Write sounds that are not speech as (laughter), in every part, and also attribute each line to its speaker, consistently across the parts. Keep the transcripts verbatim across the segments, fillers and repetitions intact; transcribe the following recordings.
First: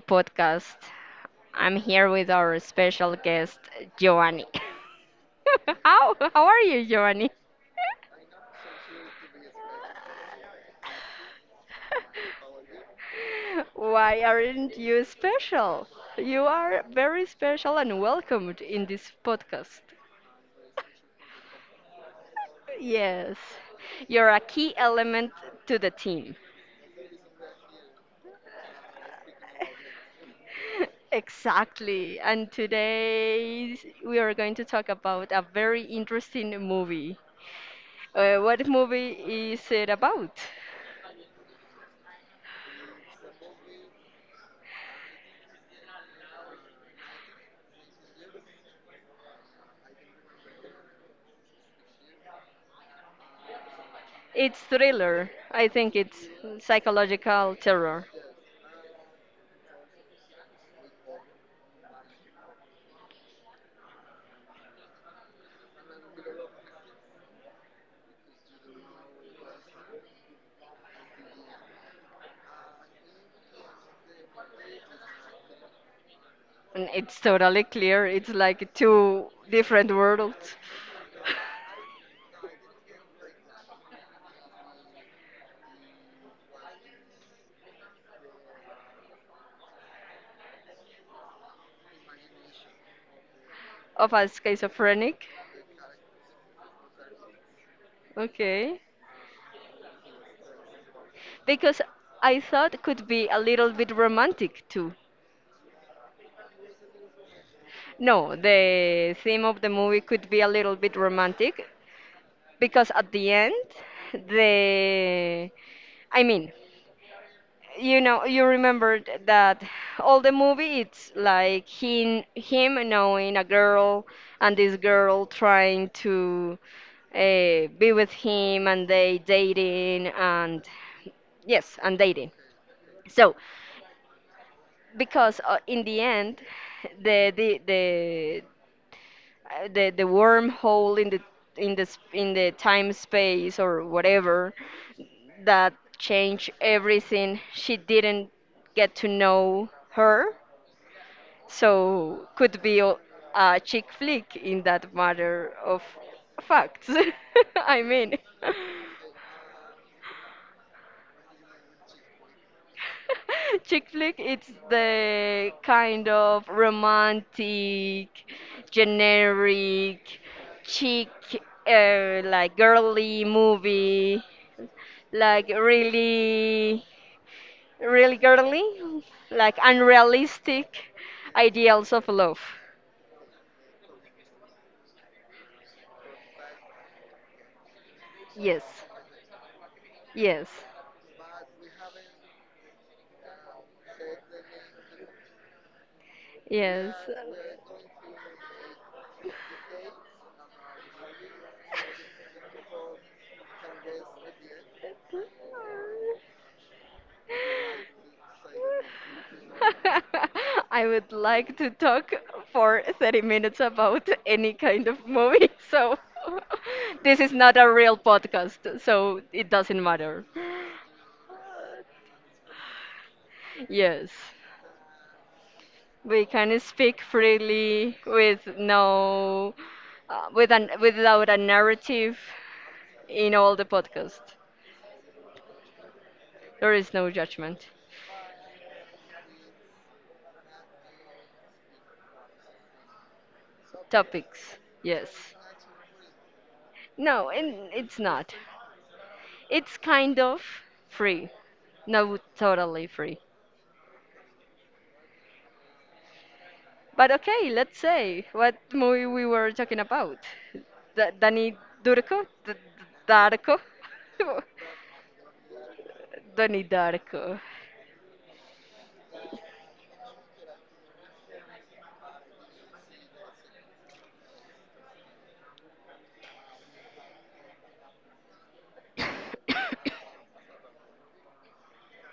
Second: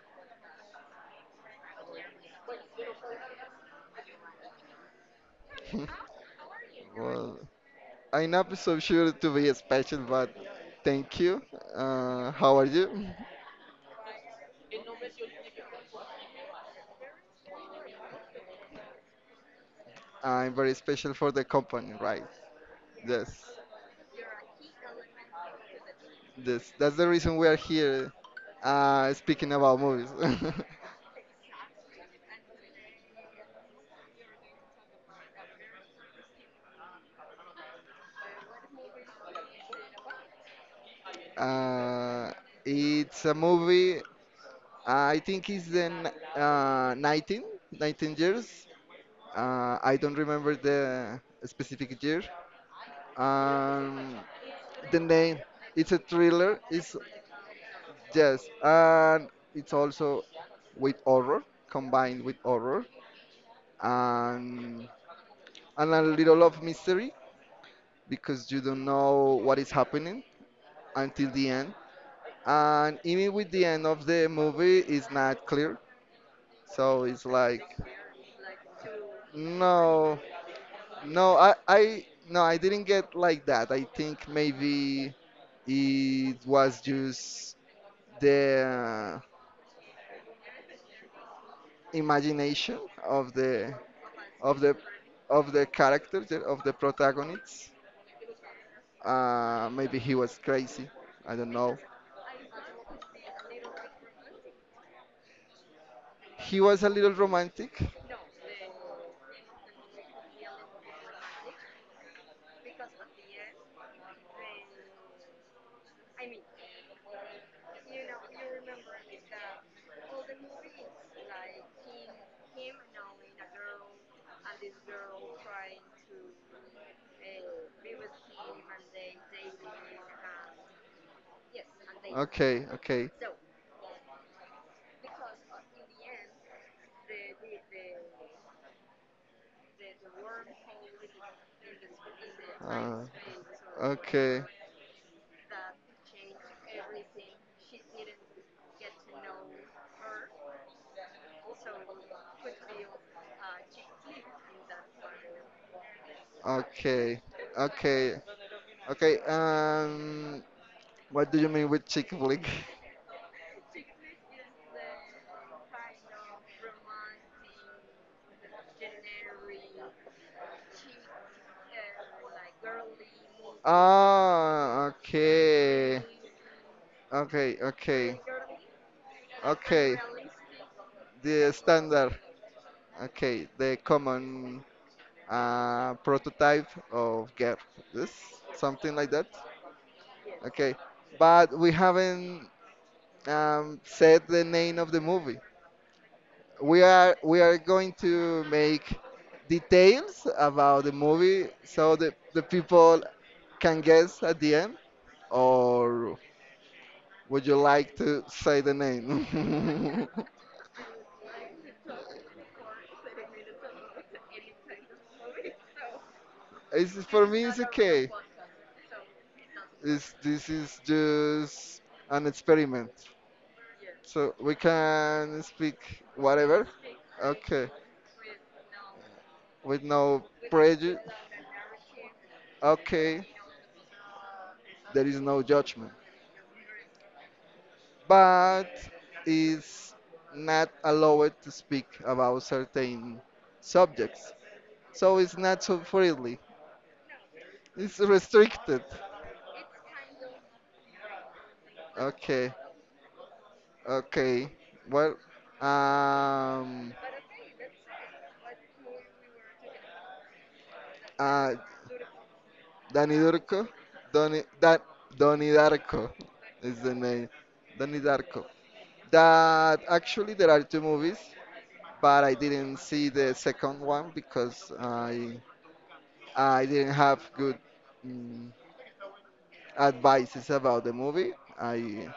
Speaker 1: podcast. I'm here with our special guest, Giovanni. (laughs)
Speaker 2: (laughs)
Speaker 1: how how are you, Giovanni?
Speaker 2: Well, I'm not so sure to be special, but thank you. Uh, how are you?
Speaker 1: (laughs) Why aren't you special? You are very special and welcomed in this podcast.
Speaker 2: (laughs) I'm very special for the company, right?
Speaker 1: Yes,
Speaker 2: Yes,
Speaker 1: you're a key element to the team.
Speaker 2: yes. That's the reason we are here, uh, speaking about movies.
Speaker 1: (laughs) Exactly. And today we are going to talk about a very interesting movie. Uh, what movie is it about?
Speaker 2: (laughs) uh, it's a movie. I think it's the n- uh, nineteen, nineteen years. Uh, I don't remember the specific year. Um,
Speaker 1: It's
Speaker 2: the
Speaker 1: thriller.
Speaker 2: name.
Speaker 1: I
Speaker 2: It's
Speaker 1: think
Speaker 2: a
Speaker 1: it's
Speaker 2: thriller. It's
Speaker 1: psychological terror.
Speaker 2: Yes, and it's also with horror, combined with horror, and and a little of mystery because you don't know what is happening until the end. And even with the end of the movie is not clear,
Speaker 1: And
Speaker 2: so
Speaker 1: it's
Speaker 2: it's like
Speaker 1: totally clear. It's like two different
Speaker 2: no,
Speaker 1: worlds
Speaker 2: no, I, I, no, I didn't get like that. I think maybe it was just the uh, imagination of the
Speaker 1: (laughs) of a
Speaker 2: of the
Speaker 1: schizophrenic.
Speaker 2: of the character, yeah, of the protagonists.
Speaker 1: Okay.
Speaker 2: Uh, maybe he was crazy. I don't know.
Speaker 1: Because I thought it could be a little bit romantic too.
Speaker 2: He was a little romantic.
Speaker 1: No, the theme of the movie could be a little bit romantic because at the end, the I mean, you know, you remembered that all the movie it's like him him knowing a girl and this girl trying to uh, be with him and they dating and yes, and dating.
Speaker 2: Okay, okay.
Speaker 1: So, because uh, in the end, the the the uh, the the wormhole in the in the sp- in the time
Speaker 2: Uh,
Speaker 1: space or
Speaker 2: okay,
Speaker 1: whatever that changed everything. She didn't get to know her, so could be a a chick flick in that matter of facts.
Speaker 2: okay,
Speaker 1: (laughs) I
Speaker 2: okay,
Speaker 1: mean.
Speaker 2: okay. Um, what do you mean with chick flick?
Speaker 1: (laughs) Chick flick, it's the kind of romantic,
Speaker 2: (laughs)
Speaker 1: generic, chick, uh, like girly movie,
Speaker 2: Ah,
Speaker 1: like
Speaker 2: okay.
Speaker 1: really,
Speaker 2: Okay,
Speaker 1: really
Speaker 2: okay.
Speaker 1: girly, like
Speaker 2: Okay.
Speaker 1: unrealistic
Speaker 2: The
Speaker 1: ideals of
Speaker 2: standard.
Speaker 1: love.
Speaker 2: Okay, the common uh, prototype of girl. This,
Speaker 1: Yes,
Speaker 2: something like that.
Speaker 1: yes,
Speaker 2: Okay, but we haven't um, said the name of the movie. we
Speaker 1: yes.
Speaker 2: are we are going to make details about the movie, so the, the people can guess at the end, or would you like to say the
Speaker 1: (laughs)
Speaker 2: name?
Speaker 1: I would like to talk for thirty minutes about any kind of movie, (laughs) so
Speaker 2: (laughs) it's
Speaker 1: (laughs) this
Speaker 2: For
Speaker 1: is
Speaker 2: me,
Speaker 1: not
Speaker 2: it's
Speaker 1: a real
Speaker 2: okay.
Speaker 1: podcast, so it doesn't
Speaker 2: It's,
Speaker 1: matter.
Speaker 2: this is just an experiment,
Speaker 1: Yes,
Speaker 2: so we can speak
Speaker 1: we can
Speaker 2: whatever.
Speaker 1: speak
Speaker 2: Okay.
Speaker 1: freely with no,
Speaker 2: With no
Speaker 1: uh, with an,
Speaker 2: prejudice.
Speaker 1: without a narrative
Speaker 2: Okay.
Speaker 1: in all the podcast.
Speaker 2: There is no judgment,
Speaker 1: There is no judgment.
Speaker 2: but is not allowed to speak about certain subjects.
Speaker 1: Topics,
Speaker 2: So
Speaker 1: yes.
Speaker 2: it's not so freely.
Speaker 1: No, and
Speaker 2: It's
Speaker 1: it's not.
Speaker 2: restricted.
Speaker 1: It's kind of free. No,
Speaker 2: Okay,
Speaker 1: totally free.
Speaker 2: okay. Well, um,
Speaker 1: But okay, let's say what movie we were talking about. Da
Speaker 2: uh,
Speaker 1: Dani Durko? D
Speaker 2: Dani
Speaker 1: Darko?
Speaker 2: Darko, Doni,
Speaker 1: (laughs)
Speaker 2: da, Doni Darko
Speaker 1: Dani
Speaker 2: is the name.
Speaker 1: Darko.
Speaker 2: Doni Darko. That actually there are two movies, but I didn't see the second one because I I didn't have good mm,
Speaker 1: (coughs)
Speaker 2: advices about the movie. I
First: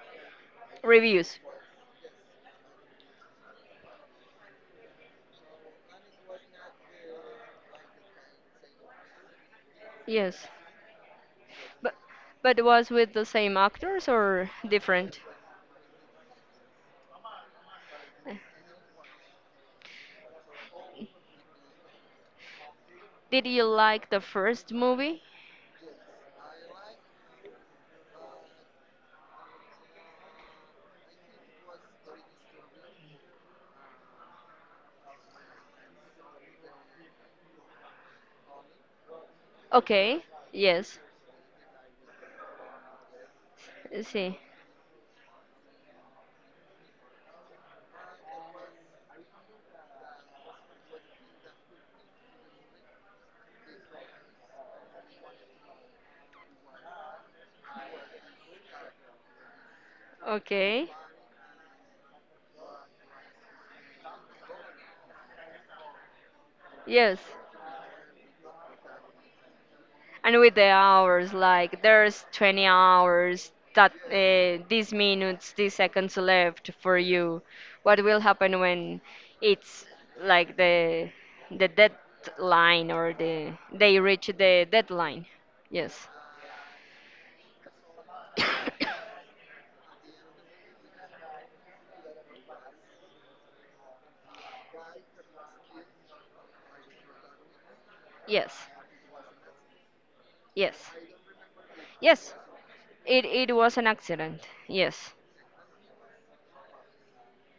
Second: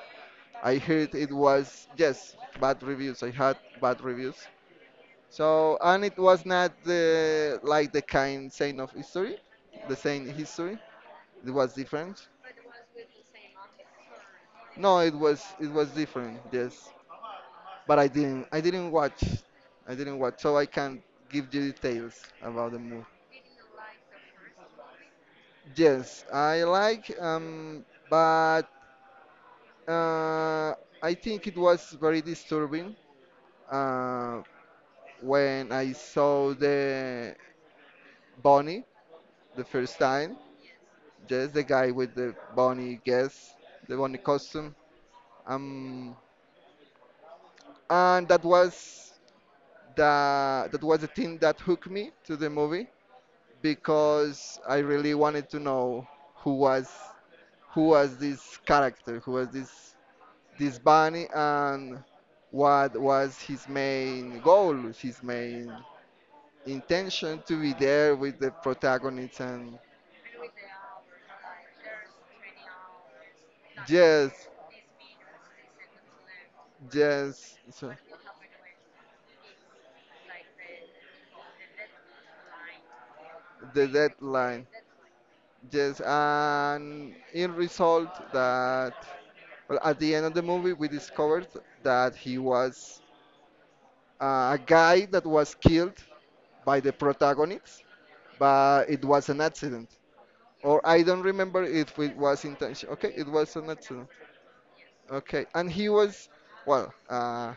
Speaker 2: I heard it
Speaker 1: Reviews.
Speaker 2: was, yes, bad reviews. I had bad reviews. So, and it was not the, like, the kind saying of history, the same
Speaker 1: Yes.
Speaker 2: history. It was
Speaker 1: But
Speaker 2: different.
Speaker 1: but was with the same actors or
Speaker 2: No, it
Speaker 1: different?
Speaker 2: was it was different. Yes, but I didn't I didn't watch. I didn't watch, so I can't give you details about the movie.
Speaker 1: Did you like the first movie?
Speaker 2: Yes, I like. Um, but uh, I think it was very disturbing. Uh, when I saw the bunny the first
Speaker 1: Okay.
Speaker 2: time.
Speaker 1: Yes.
Speaker 2: Yes, the guy with the bunny guess, the bunny
Speaker 1: Sí.
Speaker 2: costume. Um, and that was the that was the thing that hooked me to the movie because I really wanted to know who was who was this character, who was this this
Speaker 1: Okay.
Speaker 2: bunny, and what was his main goal, his main
Speaker 1: Yes.
Speaker 2: intention to be there with the protagonist and
Speaker 1: And with the hours like there's twenty hours that
Speaker 2: yes,
Speaker 1: uh, these minutes these seconds left for you,
Speaker 2: yes, so
Speaker 1: what will happen when it's like the the deadline or the
Speaker 2: the
Speaker 1: they reach the
Speaker 2: deadline.
Speaker 1: deadline?
Speaker 2: Yes,
Speaker 1: Yes.
Speaker 2: and in result that,
Speaker 1: (coughs)
Speaker 2: well, at the end of the movie we discovered that he was uh, a guy that was killed by the protagonist,
Speaker 1: Yes.
Speaker 2: but it was an accident. Or
Speaker 1: Yes.
Speaker 2: I don't remember if it
Speaker 1: Yes,
Speaker 2: was intention. Okay,
Speaker 1: it,
Speaker 2: it
Speaker 1: it
Speaker 2: was an
Speaker 1: was an
Speaker 2: accident.
Speaker 1: accident. Yes.
Speaker 2: Okay, and he was, well. Uh,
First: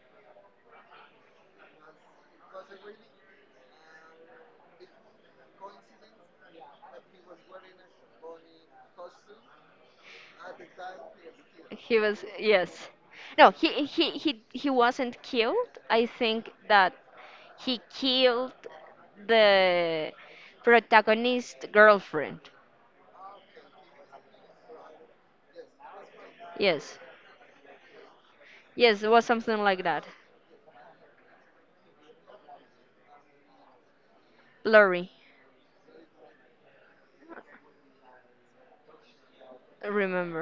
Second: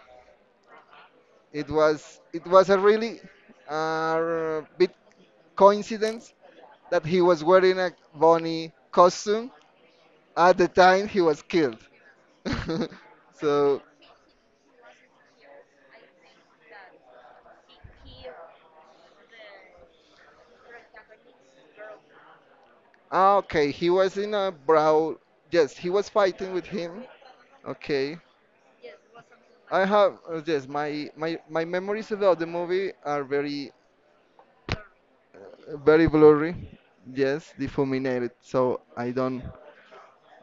Speaker 2: it was it was a really uh, big coincidence that he was wearing a bunny costume at the time he was killed.
Speaker 1: He was, yes.
Speaker 2: (laughs)
Speaker 1: no he
Speaker 2: So,
Speaker 1: he he he wasn't killed. I think that he killed the protagonist girlfriend.
Speaker 2: ah, okay, he was in a brawl. Yes, he was fighting with
Speaker 1: Yes.
Speaker 2: him. Okay.
Speaker 1: Yes, it was something like
Speaker 2: I
Speaker 1: that.
Speaker 2: have uh, Yes, my my my memories about the movie are very,
Speaker 1: Lori,
Speaker 2: very blurry. Yes, defuminated. So I don't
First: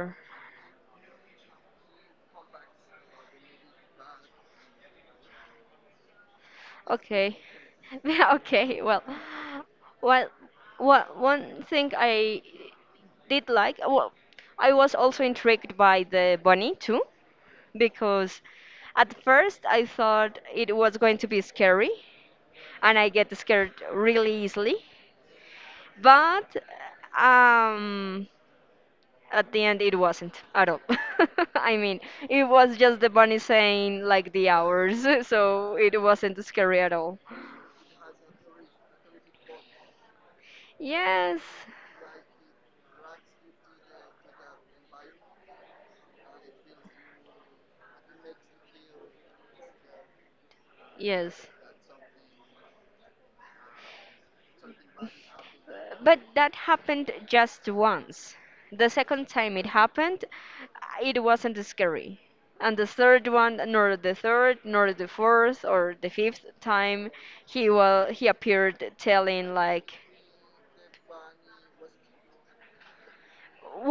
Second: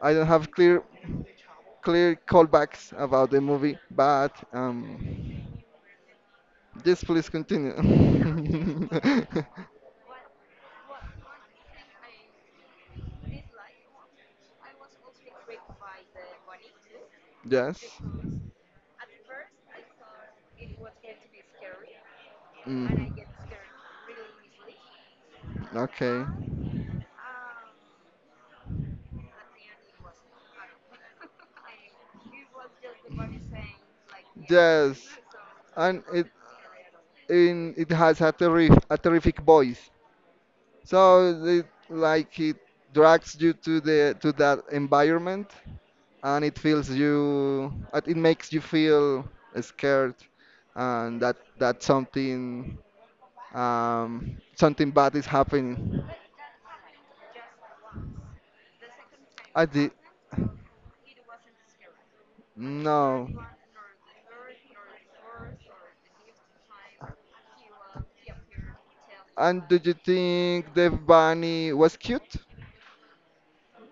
Speaker 2: I don't have clear clear callbacks about the movie, but um, just please
Speaker 1: Okay.
Speaker 2: continue.
Speaker 1: (laughs) okay, well,
Speaker 2: (laughs)
Speaker 1: well, what one thing I did like, well, I was also intrigued by the bunny too,
Speaker 2: Yes.
Speaker 1: because at first I thought it was going to be scary, and I
Speaker 2: Mhm.
Speaker 1: get scared really easily.
Speaker 2: Okay.
Speaker 1: But um, at the end, it wasn't at all. (laughs) I mean, it was just the bunny saying like the hours,
Speaker 2: Yes,
Speaker 1: (laughs) so it
Speaker 2: and it
Speaker 1: wasn't scary at all.
Speaker 2: in it has a terrif a terrific voice. So
Speaker 1: Yes,
Speaker 2: it, like it drags you to the to that environment, and it feels you. It it makes you feel scared, and that
Speaker 1: yes.
Speaker 2: that something um, something bad is happening.
Speaker 1: But that happened just once. The second time it
Speaker 2: I did.
Speaker 1: happened, it wasn't scary. And the third
Speaker 2: No.
Speaker 1: one, nor the third, nor the fourth, or the fifth time, he well, he appeared telling
Speaker 2: And do you
Speaker 1: like,
Speaker 2: think the bunny was cute?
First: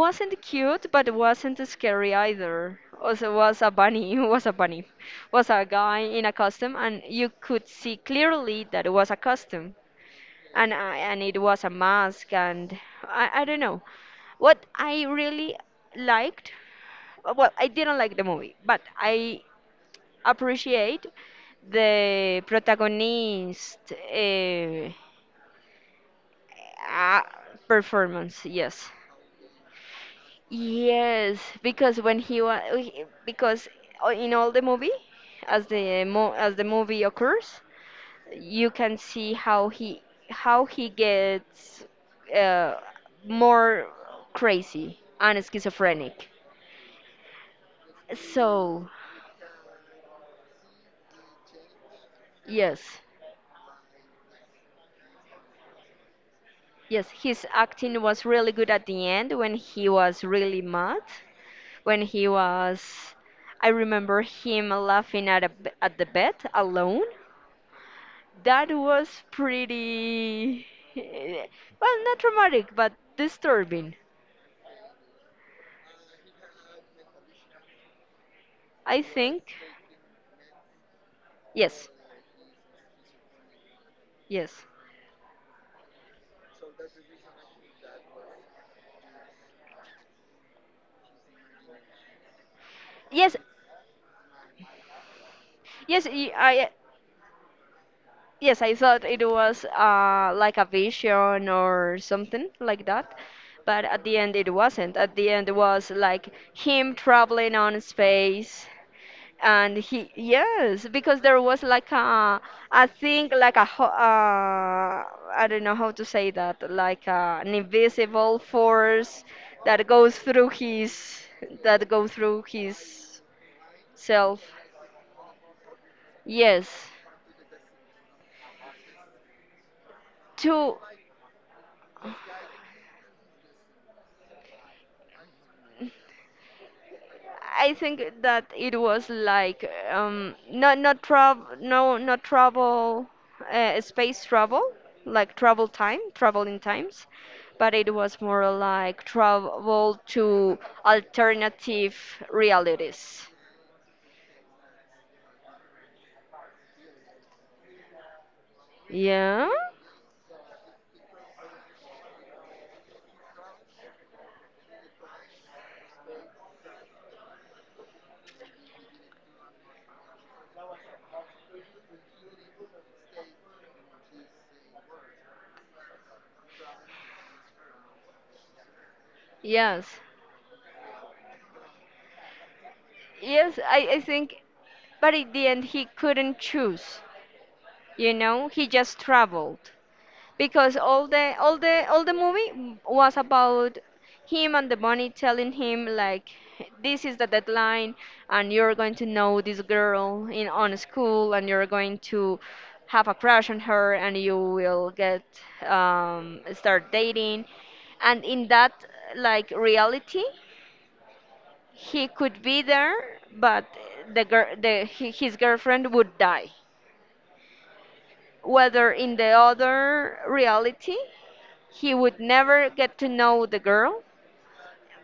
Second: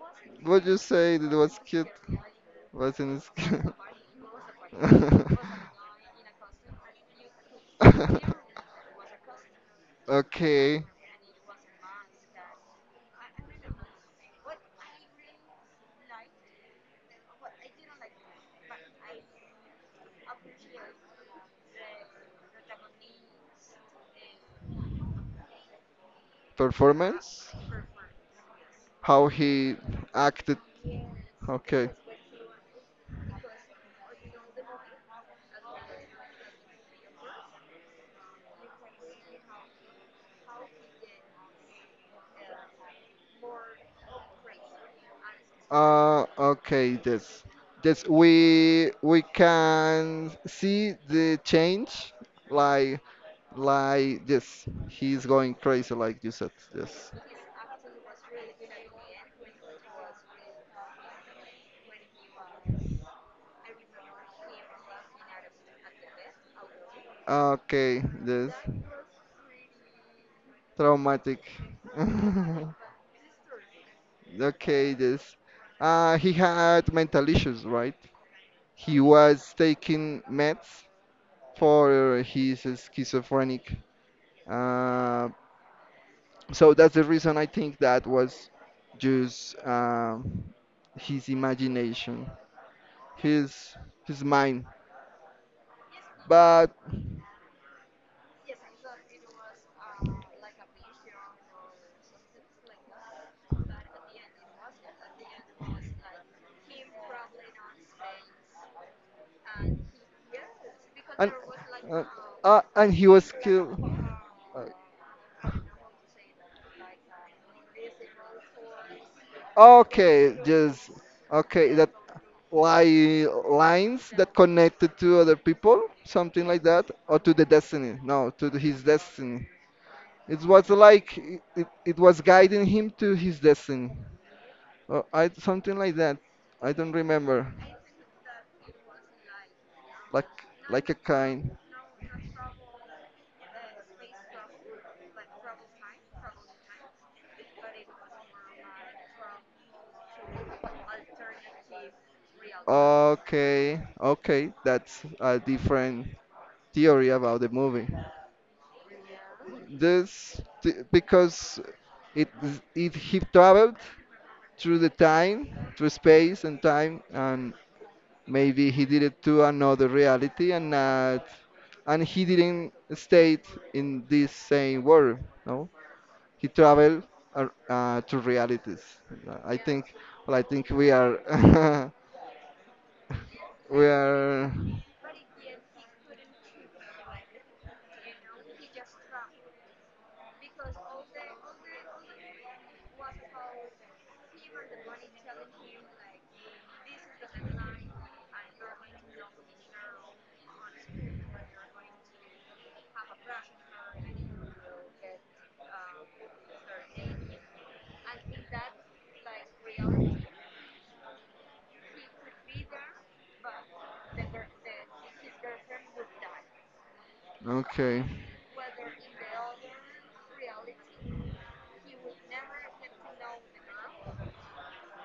Speaker 1: wasn't
Speaker 2: Would you
Speaker 1: cute, but
Speaker 2: say that it
Speaker 1: wasn't
Speaker 2: was cute?
Speaker 1: scary either.
Speaker 2: Wasn't it
Speaker 1: Also, was a
Speaker 2: cute?
Speaker 1: bunny. (laughs) Was a bunny. Was a guy in a costume, and you could see clearly that it
Speaker 2: (laughs)
Speaker 1: was a costume, and
Speaker 2: Okay,
Speaker 1: I and it was a mask, and I, I don't know. What I really liked, uh, well, I didn't like the movie, but I appreciate the protagonist uh, uh,
Speaker 2: performance?
Speaker 1: performance. Yes.
Speaker 2: How he acted?
Speaker 1: Yes,
Speaker 2: Okay.
Speaker 1: because when he was because o- in all the movie, as the mo as the movie occurs, you can see how he how he gets uh, more crazy and
Speaker 2: Uh,
Speaker 1: schizophrenic.
Speaker 2: okay, this, this
Speaker 1: So
Speaker 2: we we can see the change,
Speaker 1: yes,
Speaker 2: like like this. He's going crazy, like you said. Yes.
Speaker 1: yes, his acting was really good at the end when he was really mad, when he was. I remember him laughing at a, b- at the bed alone.
Speaker 2: Okay, this,
Speaker 1: That was pretty, (laughs)
Speaker 2: traumatic.
Speaker 1: well, not
Speaker 2: (laughs)
Speaker 1: traumatic, but disturbing.
Speaker 2: Okay, this. Uh, he had mental issues, right? He
Speaker 1: I think,
Speaker 2: was taking meds
Speaker 1: yes,
Speaker 2: for his schizophrenic.
Speaker 1: yes,
Speaker 2: Uh, so that's the reason I think that was just, um, his imagination,
Speaker 1: yes,
Speaker 2: his his mind.
Speaker 1: yes. y- I
Speaker 2: But
Speaker 1: Yes, I thought it was uh, like a vision or something like that, but at the end it wasn't. At the end it was like him traveling on space, and he yes because
Speaker 2: and
Speaker 1: there was like
Speaker 2: uh,
Speaker 1: a,
Speaker 2: uh,
Speaker 1: I
Speaker 2: and he was
Speaker 1: think like a
Speaker 2: killed.
Speaker 1: ho- uh, I
Speaker 2: Uh,
Speaker 1: don't know how to say that, like uh, an invisible force that goes
Speaker 2: Okay,
Speaker 1: through
Speaker 2: just
Speaker 1: his
Speaker 2: okay. That,
Speaker 1: that goes through his
Speaker 2: like lines that
Speaker 1: self,
Speaker 2: connected to other people, something like
Speaker 1: yes,
Speaker 2: that, or to the destiny. No, to the- his destiny. It was
Speaker 1: to.
Speaker 2: like, it, it, it was guiding him to his destiny. Or, I, something like that. I don't remember.
Speaker 1: I think that it was like
Speaker 2: Like
Speaker 1: um, not
Speaker 2: like a
Speaker 1: not travel,
Speaker 2: kind.
Speaker 1: no, not travel, uh, space travel, like travel time, traveling times, but it was more like travel to alternative realities.
Speaker 2: Okay, okay, that's a different theory about the movie.
Speaker 1: Yeah.
Speaker 2: This th- because it it he traveled through the time, through space and time, and maybe he did it to another reality and not, and he didn't stay in this same world. No, he traveled uh, uh, to realities. I
Speaker 1: Yes.
Speaker 2: think, well, I think we are, (laughs)
Speaker 1: Yes,
Speaker 2: we
Speaker 1: I, I think,
Speaker 2: are,
Speaker 1: but in the end, he couldn't choose. You know, he just traveled, because all the all the all the movie was about him and the bunny telling him like this is the deadline and you're going to know this girl in on school and you're going to have a crush on her and you will get um, start dating, and in that like reality he could be there, but the girl the hi- his girlfriend would die,
Speaker 2: okay.
Speaker 1: whether in the other reality he would never get to know the girl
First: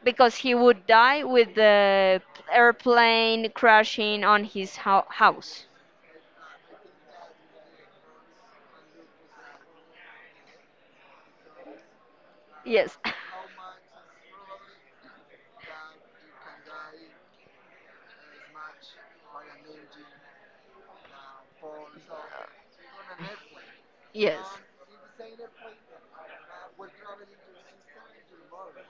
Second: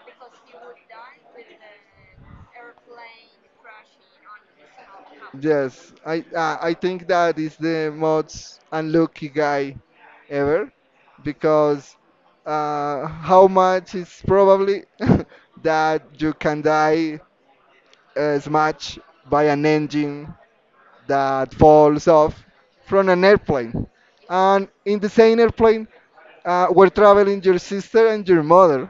Speaker 1: because he would die with the airplane crashing on his hou- house.
Speaker 2: Yes, I uh, I think that is the most unlucky guy ever because,
Speaker 1: Yes.
Speaker 2: uh,
Speaker 1: (laughs)
Speaker 2: how much is probably (laughs) that you can die, uh, smashed by an engine that falls off from an airplane.
Speaker 1: Yes.
Speaker 2: And in the same airplane, uh, were traveling your sister and your mother.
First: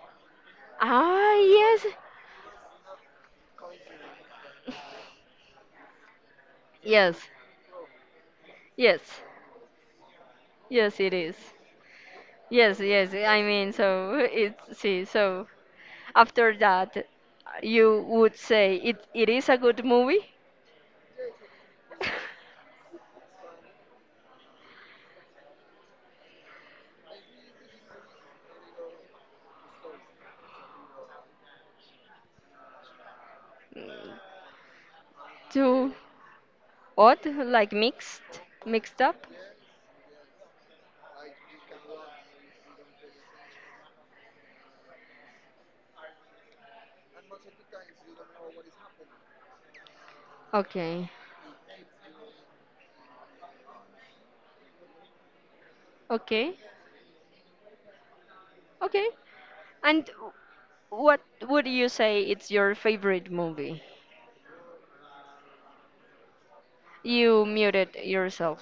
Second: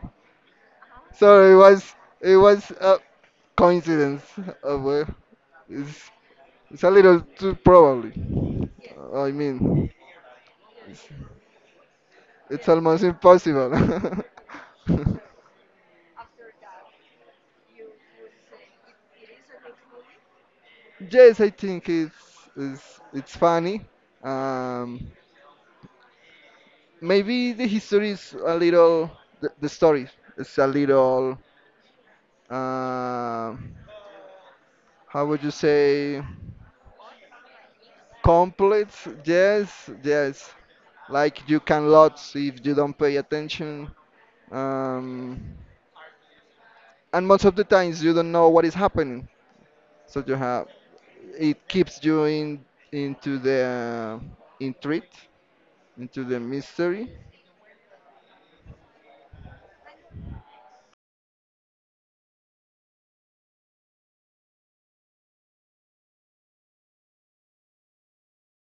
Speaker 1: Ah,
Speaker 2: So it
Speaker 1: yes.
Speaker 2: was it was a coincidence. Uh, well, it's, it's a
Speaker 1: Yes.
Speaker 2: little too probably.
Speaker 1: Yes.
Speaker 2: Uh, I mean,
Speaker 1: Yes,
Speaker 2: it's,
Speaker 1: it is.
Speaker 2: it's
Speaker 1: Yes,
Speaker 2: almost
Speaker 1: yes. I mean, so
Speaker 2: impossible.
Speaker 1: it's
Speaker 2: (laughs)
Speaker 1: see. So After that, you would say it it is a good movie.
Speaker 2: Yes, I think it's
Speaker 1: (laughs)
Speaker 2: it's, it's funny. Um, Maybe the history is a little, the, the story is a little, uh, how would you
Speaker 1: Too
Speaker 2: say?
Speaker 1: odd, like mixed,
Speaker 2: Complete.
Speaker 1: mixed up.
Speaker 2: Yes, yes, like you can lots if you don't pay attention, um, and most of the times you don't know what is happening, so you have
Speaker 1: Okay,
Speaker 2: it keeps you in into the intrigue, into the
Speaker 1: okay,
Speaker 2: mystery.
Speaker 1: okay. And what would you say it's your favorite movie? You muted yourself.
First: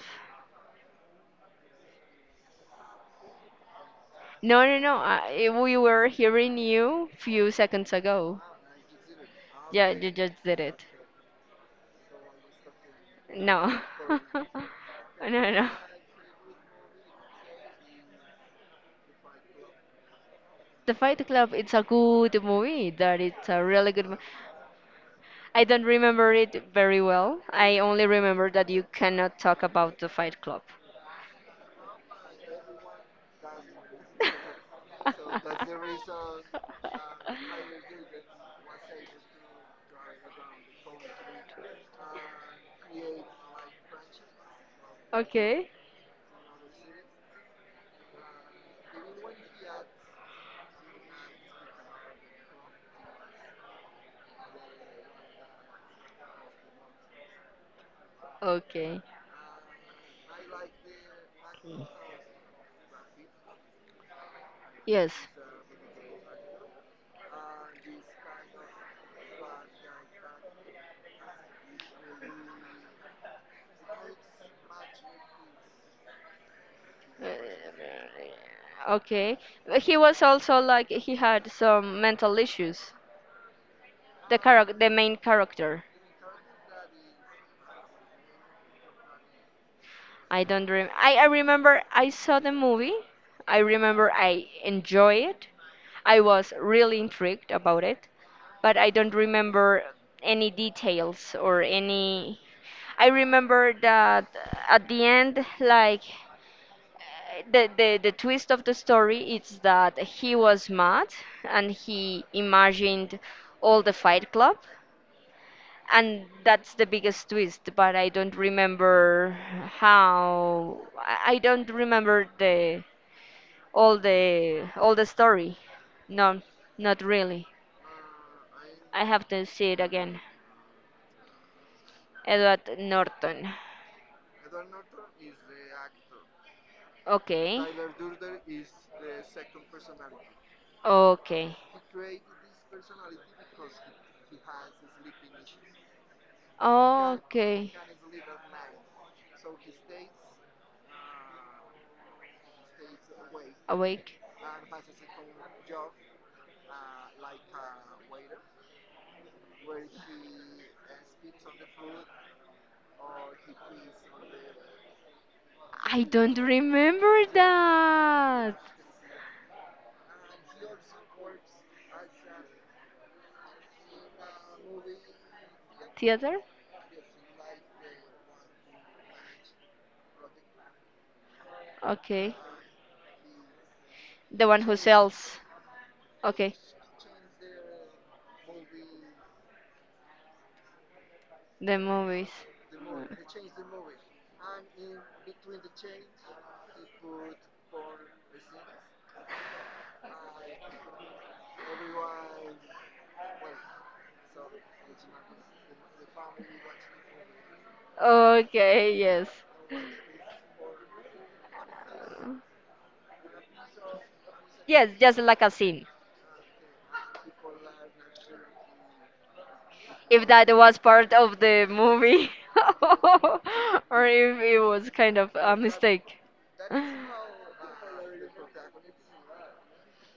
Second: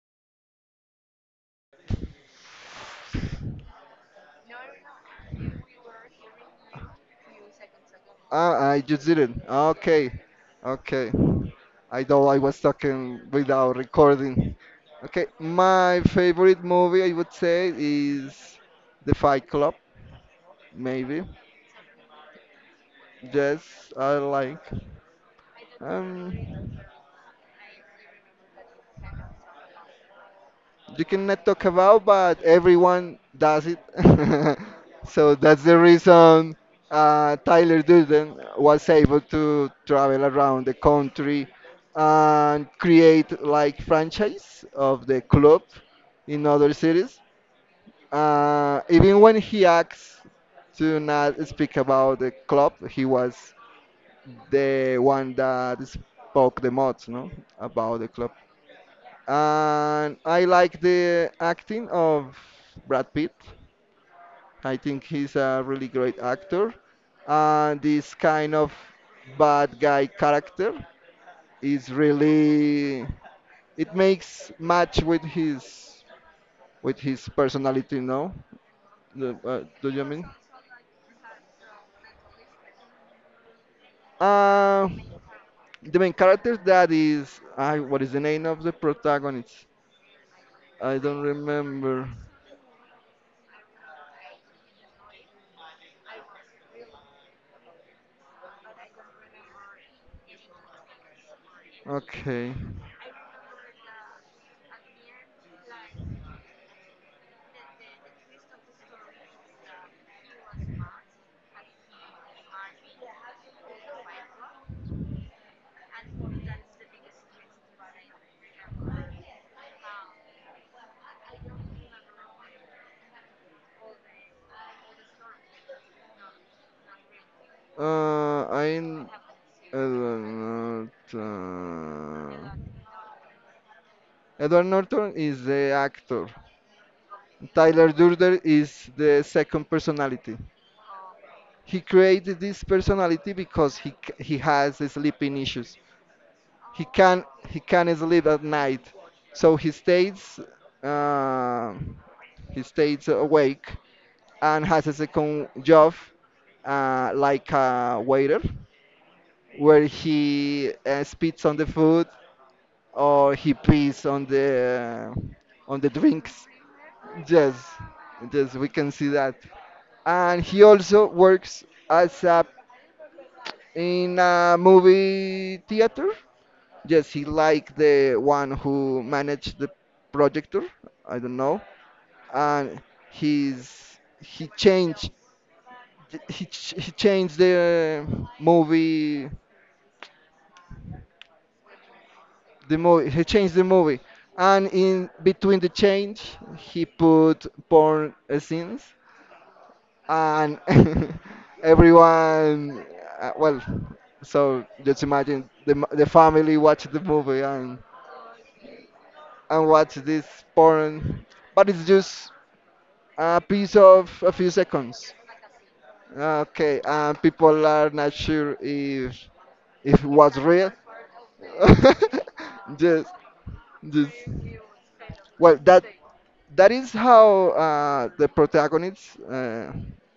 Speaker 1: No, no, no. I, we were hearing you few seconds ago.
Speaker 2: Ah, I just didn't.
Speaker 1: Yeah,
Speaker 2: Okay,
Speaker 1: you just did it.
Speaker 2: okay. I thought I was talking without
Speaker 1: No.
Speaker 2: recording.
Speaker 1: (laughs)
Speaker 2: Okay,
Speaker 1: No, no.
Speaker 2: my favorite movie, I would say, is The Fight Club,
Speaker 1: The
Speaker 2: maybe.
Speaker 1: Fight Club, it's a good movie. That it's a
Speaker 2: Yes,
Speaker 1: really good
Speaker 2: I
Speaker 1: movie.
Speaker 2: like.
Speaker 1: I don't remember it
Speaker 2: Um,
Speaker 1: very well. I only remember that you cannot talk about the Fight Club. (laughs)
Speaker 2: you cannot talk about, but everyone does it. (laughs) So that's the reason uh, Tyler Durden was able to travel around the country and create like franchise of the club
Speaker 1: Okay.
Speaker 2: in other cities. Uh, even when he acts to not speak about the club, he was the one that spoke the most, no, about the club.
Speaker 1: Okay.
Speaker 2: And I like the acting of Brad Pitt. I think
Speaker 1: Yes.
Speaker 2: he's a really great actor. And this kind of bad guy character is really it makes match with his with
Speaker 1: Uh,
Speaker 2: his personality, no?
Speaker 1: okay.
Speaker 2: The, uh,
Speaker 1: But
Speaker 2: do
Speaker 1: he
Speaker 2: you
Speaker 1: was
Speaker 2: mean?
Speaker 1: also like he had some mental issues. The character, the
Speaker 2: Uh,
Speaker 1: main character.
Speaker 2: the main character, that is I what is the name of the protagonist?
Speaker 1: I don't rem
Speaker 2: I
Speaker 1: I,
Speaker 2: don't
Speaker 1: I remember
Speaker 2: remember.
Speaker 1: I saw the movie. I remember I enjoyed it. I was really intrigued about it, but I don't remember any details or any.
Speaker 2: Okay.
Speaker 1: I remember that at the end like the, the the twist of the story is that he was mad and he imagined all the Fight Club, and that's the biggest twist. But I don't remember how. I I don't remember the all the all the story. No, not really.
Speaker 2: Uh,
Speaker 1: I
Speaker 2: I
Speaker 1: have to see it again.
Speaker 2: Edward Norton.
Speaker 1: Edward Norton.
Speaker 2: Edward Norton is the actor.
Speaker 1: Okay.
Speaker 2: Tyler Durden is the second personality.
Speaker 1: Okay.
Speaker 2: He created this personality because he c- he has sleeping issues. He can he
Speaker 1: Okay.
Speaker 2: can't sleep at night, so he stays uh, he stays awake
Speaker 1: Awake.
Speaker 2: and has a second job, uh, like a waiter, where he uh, spits on the food, or he pees on the on the
Speaker 1: I don't
Speaker 2: drinks.
Speaker 1: remember
Speaker 2: Yes, yes,
Speaker 1: that.
Speaker 2: we can see that. And he also works as a in a movie theater.
Speaker 1: Theater?
Speaker 2: Yes, he like the one who managed the projector. I don't know.
Speaker 1: Okay.
Speaker 2: And he's
Speaker 1: The
Speaker 2: he
Speaker 1: one who
Speaker 2: changed
Speaker 1: sells.
Speaker 2: he,
Speaker 1: Okay.
Speaker 2: ch- he changed the movie
Speaker 1: The movies.
Speaker 2: the movie. He changed the movie, and in between the change, he put porn, uh, scenes, and (laughs) everyone. Uh, well, so just imagine the m- the family watched the movie and
Speaker 1: Okay, yes.
Speaker 2: and watch this porn, but it's just a piece of a few
Speaker 1: Yes,
Speaker 2: seconds.
Speaker 1: just like a scene.
Speaker 2: Okay, and people are not sure if if it
Speaker 1: If
Speaker 2: was
Speaker 1: that
Speaker 2: real.
Speaker 1: was part of
Speaker 2: (laughs)
Speaker 1: the movie,
Speaker 2: Just,
Speaker 1: (laughs) or
Speaker 2: just.
Speaker 1: if it was kind of a
Speaker 2: Well, that
Speaker 1: mistake. (laughs)
Speaker 2: that is how, uh, the protagonists, uh,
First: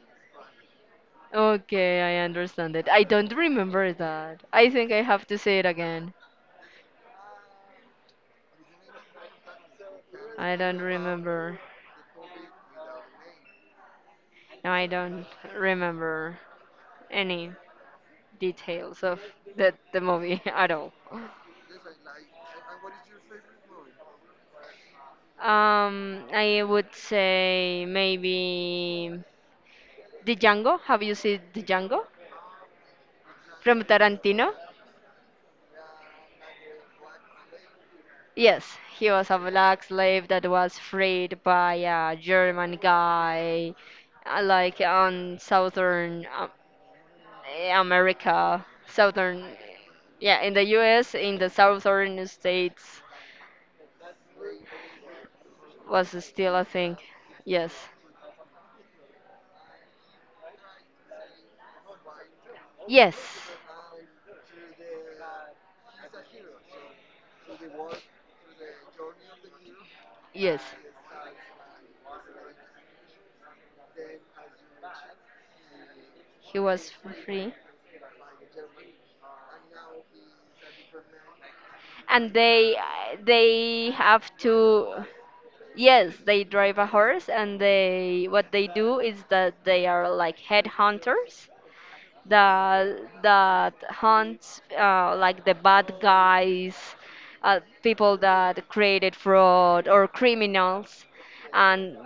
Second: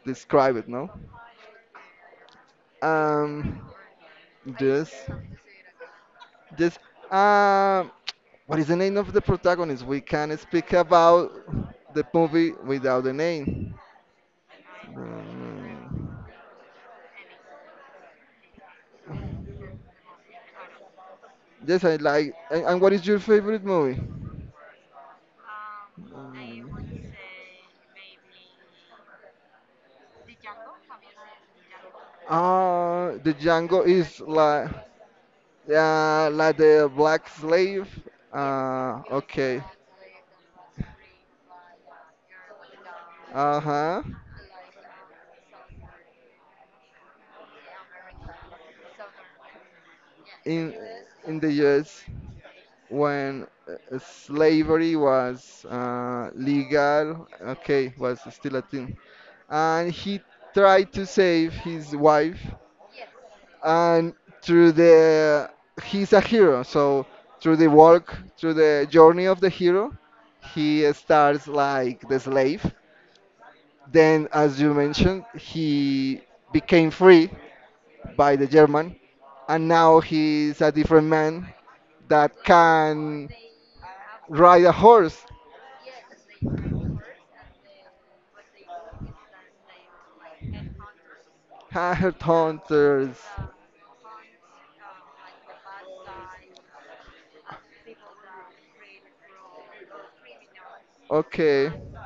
Speaker 2: describe it, no?
Speaker 1: Okay, I understand it. I don't
Speaker 2: Um,
Speaker 1: remember that. I think
Speaker 2: yes,
Speaker 1: I have to say it again.
Speaker 2: yes. Um, what is the name of the protagonist? We can
Speaker 1: I
Speaker 2: speak
Speaker 1: don't
Speaker 2: about
Speaker 1: remember.
Speaker 2: the movie without the name.
Speaker 1: No, I don't
Speaker 2: Um,
Speaker 1: remember any details of the, the movie (laughs) at all.
Speaker 2: yes, I like. And, and what is your favorite movie?
Speaker 1: Um, I would say maybe Django. Have you seen Django
Speaker 2: Uh, the
Speaker 1: from
Speaker 2: Django is
Speaker 1: Tarantino?
Speaker 2: like, uh, like the black slave.
Speaker 1: Yes,
Speaker 2: Uh,
Speaker 1: he was a
Speaker 2: okay.
Speaker 1: black slave that was freed by a German
Speaker 2: Uh
Speaker 1: guy,
Speaker 2: huh.
Speaker 1: uh, like on southern um, America, southern, yeah, in the
Speaker 2: in
Speaker 1: U S, in
Speaker 2: in
Speaker 1: the
Speaker 2: the U S
Speaker 1: southern states,
Speaker 2: when, uh, slavery was,
Speaker 1: was
Speaker 2: uh,
Speaker 1: still a thing.
Speaker 2: legal,
Speaker 1: Yes,
Speaker 2: okay, was still a thing, and he tried to save his wife,
Speaker 1: yes,
Speaker 2: and through the he's a hero, so through the work, through the journey of the hero,
Speaker 1: yes.
Speaker 2: he starts like the slave. Then, as you mentioned, he
Speaker 1: He was
Speaker 2: became free
Speaker 1: free.
Speaker 2: by the German, and now he's a different man that
Speaker 1: And they
Speaker 2: can
Speaker 1: they have to,
Speaker 2: ride a horse.
Speaker 1: yes, they drive a horse, and they what they do is that they are like headhunters
Speaker 2: Hard
Speaker 1: that
Speaker 2: hunters.
Speaker 1: that hunt uh, like the bad guys, uh, people that created fraud or criminals,
Speaker 2: Okay,
Speaker 1: and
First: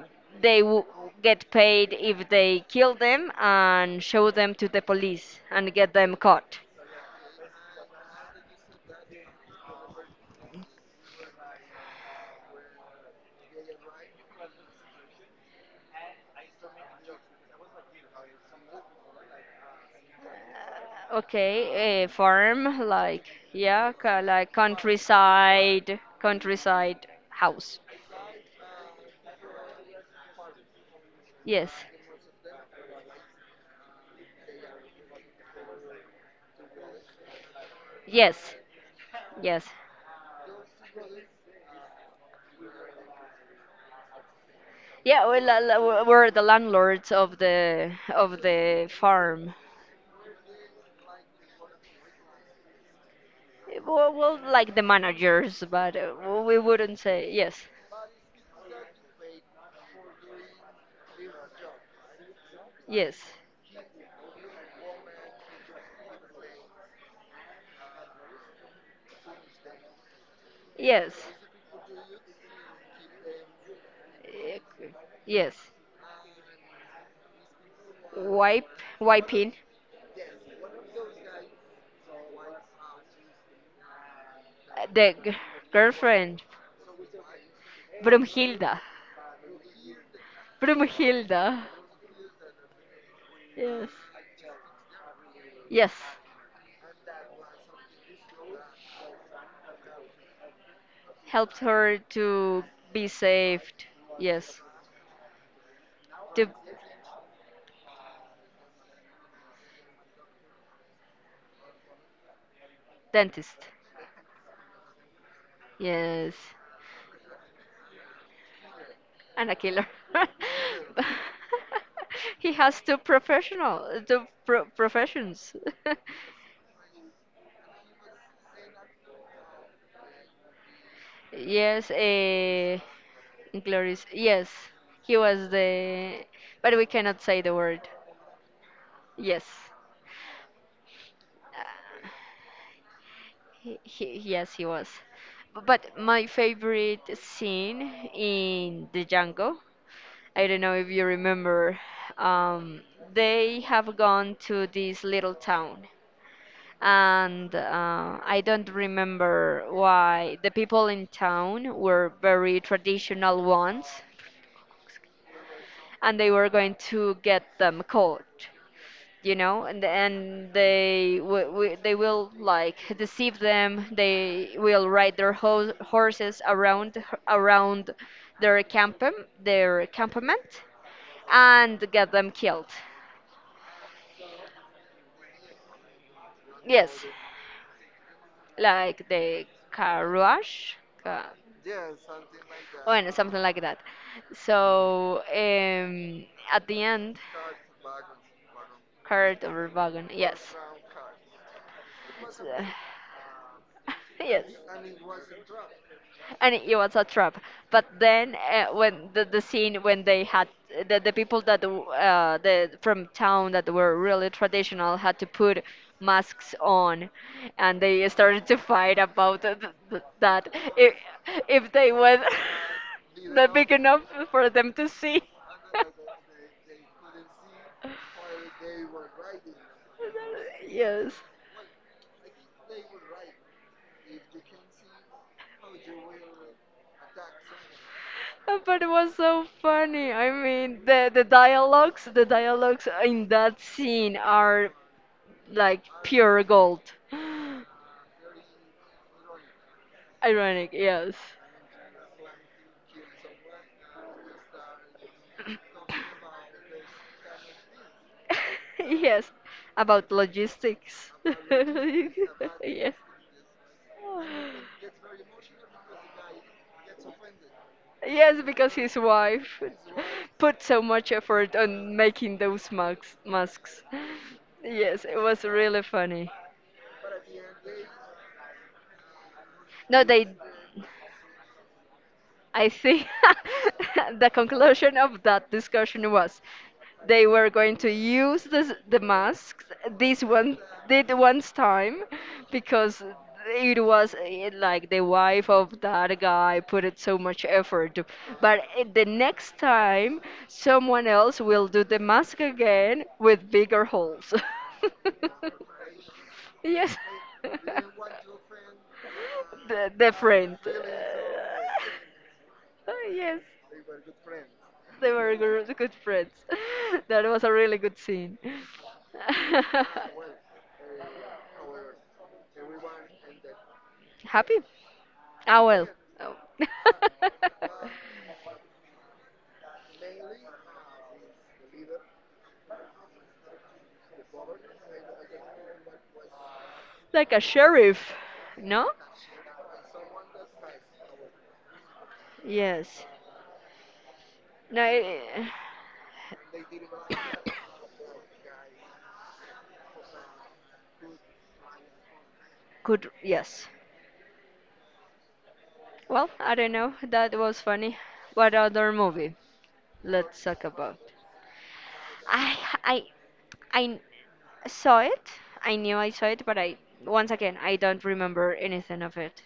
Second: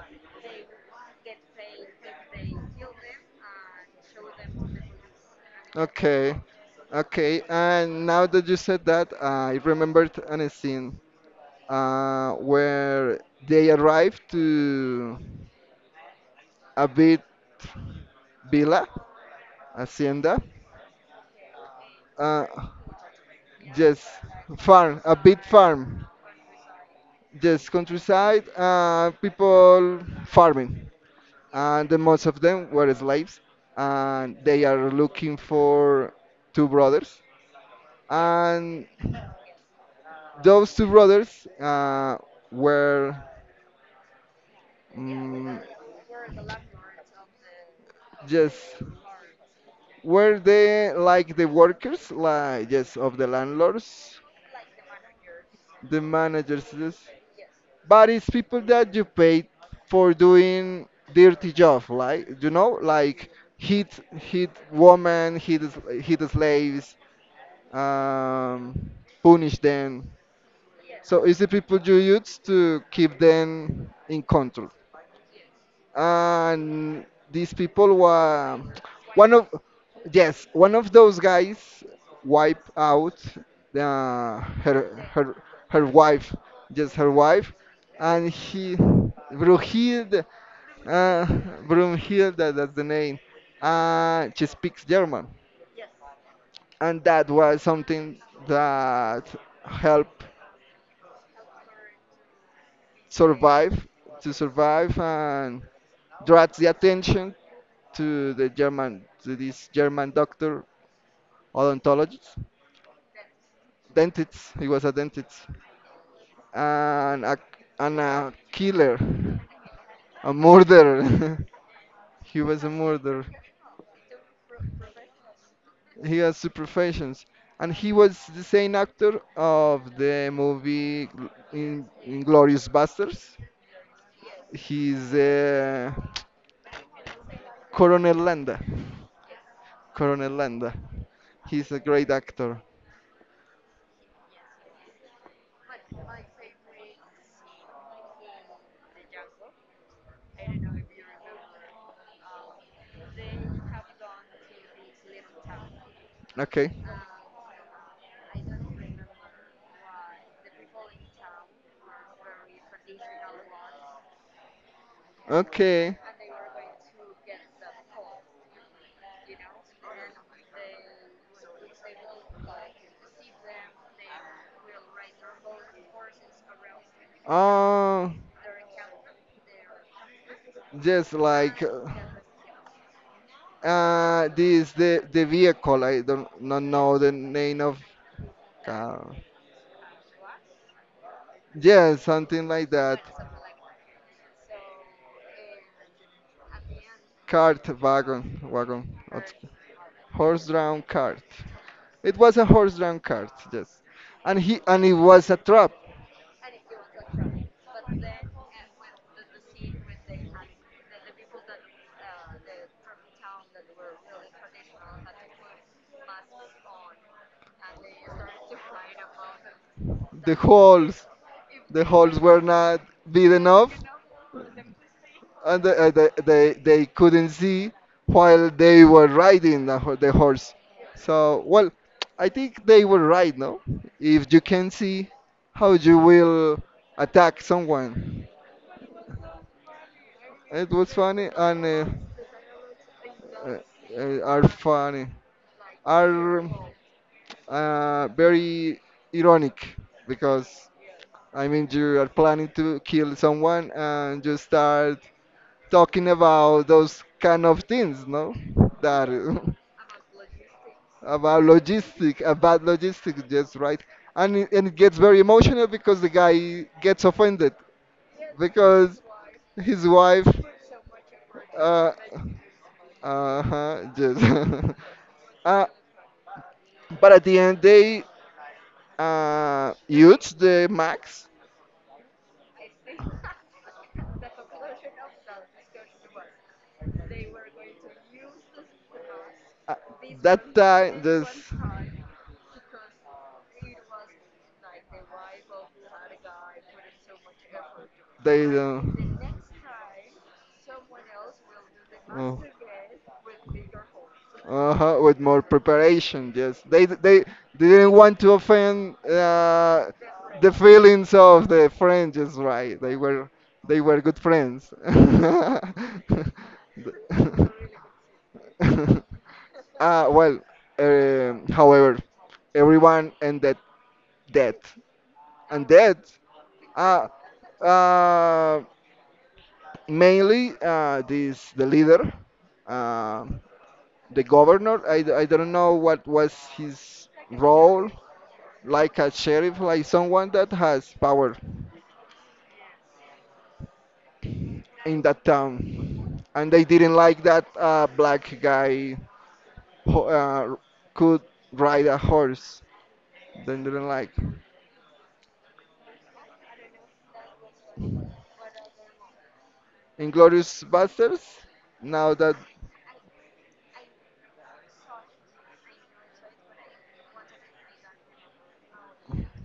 Speaker 1: they w- get paid if they kill them and show them to the police and get them
Speaker 2: okay,
Speaker 1: caught.
Speaker 2: okay. And now that you said that, I remembered a scene, uh, where they arrived to a bit, villa, hacienda.
Speaker 1: Okay, uh,
Speaker 2: Uh,
Speaker 1: farm, like, yeah,
Speaker 2: Yes,
Speaker 1: ca- like
Speaker 2: farm, a big
Speaker 1: countryside,
Speaker 2: farm.
Speaker 1: countryside
Speaker 2: Yes,
Speaker 1: house.
Speaker 2: countryside, uh, people farming.
Speaker 1: Yes,
Speaker 2: And the most of them were slaves, and they are looking for two brothers.
Speaker 1: yes,
Speaker 2: And
Speaker 1: yes.
Speaker 2: those two brothers, uh, were,
Speaker 1: Yeah, we la-
Speaker 2: mm,
Speaker 1: la- we- We're the landlords of the of
Speaker 2: yes,
Speaker 1: the farm.
Speaker 2: were they like the workers, like, yes, of the
Speaker 1: Well,
Speaker 2: landlords,
Speaker 1: well, like the managers, but
Speaker 2: the
Speaker 1: uh, we
Speaker 2: managers, yes.
Speaker 1: wouldn't say yes,
Speaker 2: But it's people that you pay for doing dirty job, like you know,
Speaker 1: yes,
Speaker 2: like hit hit woman, hit hit slaves, um, punish them.
Speaker 1: yes,
Speaker 2: So it's the people you use to keep them in
Speaker 1: eh,
Speaker 2: control
Speaker 1: yes.
Speaker 2: and these people were
Speaker 1: Wipe,
Speaker 2: one of,
Speaker 1: wiping.
Speaker 2: yes, one of those guys wiped out the, her
Speaker 1: Eh, the
Speaker 2: her
Speaker 1: g-
Speaker 2: her wife,
Speaker 1: girlfriend,
Speaker 2: just her wife. And he
Speaker 1: Brumhilda,
Speaker 2: Brunhilde, uh,
Speaker 1: Brumhilda.
Speaker 2: Brunhilde, that's the name.
Speaker 1: Yes,
Speaker 2: Uh, she speaks German
Speaker 1: yes.
Speaker 2: and that was something that helped
Speaker 1: Helped her to be saved.
Speaker 2: survive, to
Speaker 1: Yes,
Speaker 2: survive, and
Speaker 1: to
Speaker 2: draws the attention to the German, to this German doctor, odontologist,
Speaker 1: dentist.
Speaker 2: dentist. He was a dentist
Speaker 1: Yes,
Speaker 2: and a, and a killer,
Speaker 1: and a killer. (laughs)
Speaker 2: a
Speaker 1: But
Speaker 2: murderer. (laughs)
Speaker 1: (laughs)
Speaker 2: He
Speaker 1: he
Speaker 2: was a
Speaker 1: has two
Speaker 2: murderer.
Speaker 1: professional, two pro- professions.
Speaker 2: He has two professions, and he was the same actor of the movie
Speaker 1: (laughs) Yes,
Speaker 2: in Inglorious
Speaker 1: eh,
Speaker 2: Basterds.
Speaker 1: Inglourious. Yes,
Speaker 2: He's
Speaker 1: he was
Speaker 2: uh,
Speaker 1: the, but we cannot say the word.
Speaker 2: Coronel Landa.
Speaker 1: Yes.
Speaker 2: Coronel Landa. He's a
Speaker 1: Uh,
Speaker 2: great actor.
Speaker 1: he, he- yes, he was. B- But my favorite scene in the Django, I don't know if you remember, um, they have gone to this little town.
Speaker 2: Okay.
Speaker 1: And uh, I don't remember why the people in town were very traditional ones,
Speaker 2: Okay.
Speaker 1: and they were going to get them caught, you know, and and they w w they will like deceive them. They will ride their ho horses around around
Speaker 2: Uh,
Speaker 1: their camp their campament,
Speaker 2: just like uh,
Speaker 1: and get them killed.
Speaker 2: uh, this the the vehicle. I don't not know
Speaker 1: Yes,
Speaker 2: the name of
Speaker 1: like
Speaker 2: car.
Speaker 1: the carruaje. ca-
Speaker 2: Yeah, something like that.
Speaker 1: Bueno, something like that. So, um, at the end,
Speaker 2: Cart wagon, wagon,
Speaker 1: cart or wagon, yes.
Speaker 2: horse-drawn cart. It was a
Speaker 1: Uh,
Speaker 2: horse-drawn cart, yes.
Speaker 1: (laughs)
Speaker 2: And
Speaker 1: yes.
Speaker 2: he and it was a trap.
Speaker 1: And it was a trap. But then uh, when the, the scene when they had the, the people that uh, the from town that were really traditional had to put masks on, and they started to fight about th- th-
Speaker 2: the
Speaker 1: that if
Speaker 2: holes
Speaker 1: if
Speaker 2: the
Speaker 1: they were
Speaker 2: holes
Speaker 1: (laughs)
Speaker 2: were not big
Speaker 1: not big
Speaker 2: enough
Speaker 1: enough for them to see.
Speaker 2: and the, uh, the, they they couldn't see while they were riding the, ho- the horse
Speaker 1: (laughs) Yes.
Speaker 2: so well. I think they were right, no? If you can see, how you will attack someone?
Speaker 1: But it was so funny. I
Speaker 2: It
Speaker 1: mean,
Speaker 2: was
Speaker 1: the the
Speaker 2: funny and uh,
Speaker 1: dialogues, the dialogues in
Speaker 2: uh,
Speaker 1: that scene
Speaker 2: uh, are
Speaker 1: are
Speaker 2: funny,
Speaker 1: like pure
Speaker 2: are
Speaker 1: gold. (gasps)
Speaker 2: uh, very ironic because,
Speaker 1: Ironic, yes.
Speaker 2: I mean, you are planning to kill someone and you start talking about those kind of things, no?
Speaker 1: (laughs)
Speaker 2: That
Speaker 1: Yes, about
Speaker 2: (laughs)
Speaker 1: logistics. (laughs)
Speaker 2: about logistic, about
Speaker 1: Yes.
Speaker 2: logistics, just right. And it, and it gets very emotional because the guy gets offended
Speaker 1: Yes, because his
Speaker 2: because
Speaker 1: wife
Speaker 2: his wife,
Speaker 1: put so much effort
Speaker 2: uh,
Speaker 1: on making those masks.
Speaker 2: uh
Speaker 1: masks.
Speaker 2: huh, just.
Speaker 1: Yes, it was
Speaker 2: (laughs) uh,
Speaker 1: really funny.
Speaker 2: but at the end, they uh,
Speaker 1: No, they.
Speaker 2: used the max.
Speaker 1: I think (laughs) the conclusion of that discussion was they were going to use this, the masks
Speaker 2: Uh,
Speaker 1: this
Speaker 2: that
Speaker 1: one
Speaker 2: time,
Speaker 1: did once
Speaker 2: this.
Speaker 1: time because it was eh, like the wife of that guy put it so much effort
Speaker 2: They
Speaker 1: but eh, the
Speaker 2: don't.
Speaker 1: next time someone else will do the mask
Speaker 2: Oh.
Speaker 1: again with bigger holes.
Speaker 2: Uh-huh, with more preparation, yes.
Speaker 1: (laughs)
Speaker 2: They
Speaker 1: Yes.
Speaker 2: they didn't
Speaker 1: (laughs)
Speaker 2: want to offend uh,
Speaker 1: The,
Speaker 2: the
Speaker 1: different.
Speaker 2: feelings of the friends, just right. They
Speaker 1: (laughs)
Speaker 2: were
Speaker 1: Yes,
Speaker 2: they were good friends.
Speaker 1: they were
Speaker 2: (laughs)
Speaker 1: gr- good friends. (laughs) That was a
Speaker 2: The-
Speaker 1: really good scene. (laughs)
Speaker 2: (laughs) Ah, well, um, however, everyone ended
Speaker 1: Happy?
Speaker 2: dead.
Speaker 1: Ah,
Speaker 2: And
Speaker 1: well.
Speaker 2: dead?
Speaker 1: Oh.
Speaker 2: Ah, uh, mainly uh, this the leader, um the governor. I I d- I don't know what was his
Speaker 1: (laughs) Like a
Speaker 2: role,
Speaker 1: sheriff, no?
Speaker 2: like a sheriff, like someone that has power
Speaker 1: Yes. No,
Speaker 2: in
Speaker 1: it,
Speaker 2: that town, and they didn't like that uh, black guy who uh, could ride a horse.
Speaker 1: could,
Speaker 2: They
Speaker 1: yes.
Speaker 2: didn't like.
Speaker 1: Well, I don't know. That was funny. What other movie? Let's talk
Speaker 2: Inglorious
Speaker 1: about.
Speaker 2: Basterds. Now that,
Speaker 1: I, I, I, I saw it. I knew I saw it, but I once again I don't remember anything of it.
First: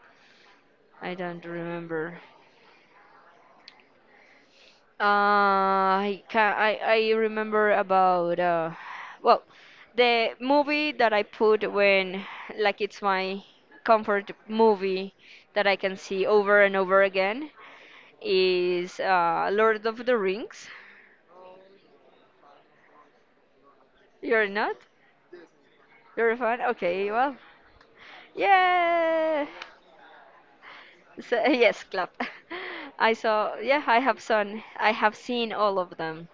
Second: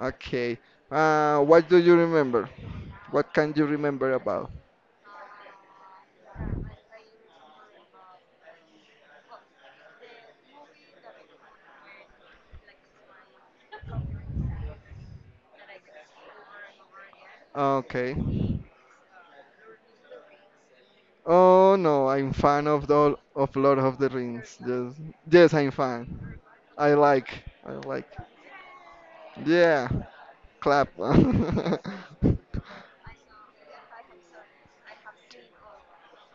Speaker 2: okay,
Speaker 1: I
Speaker 2: uh,
Speaker 1: don't
Speaker 2: what do you
Speaker 1: remember.
Speaker 2: remember? What can you remember about?
Speaker 1: Uh, I can I I remember about, uh, well, the movie that I put when like it's my comfort movie that I can see over and over again
Speaker 2: Okay.
Speaker 1: is, uh, Lord of the Rings.
Speaker 2: Oh no, I'm fan of the of Lord of the
Speaker 1: You're
Speaker 2: Rings.
Speaker 1: not?
Speaker 2: Yes, yes, I'm
Speaker 1: You're a
Speaker 2: fan.
Speaker 1: fan?
Speaker 2: I
Speaker 1: Okay, well,
Speaker 2: like, I like.
Speaker 1: yeah.
Speaker 2: Yeah, clap. (laughs)
Speaker 1: So (laughs)
Speaker 2: um,
Speaker 1: yes, club. (laughs) I saw. Yeah, I have seen. I have seen all of them.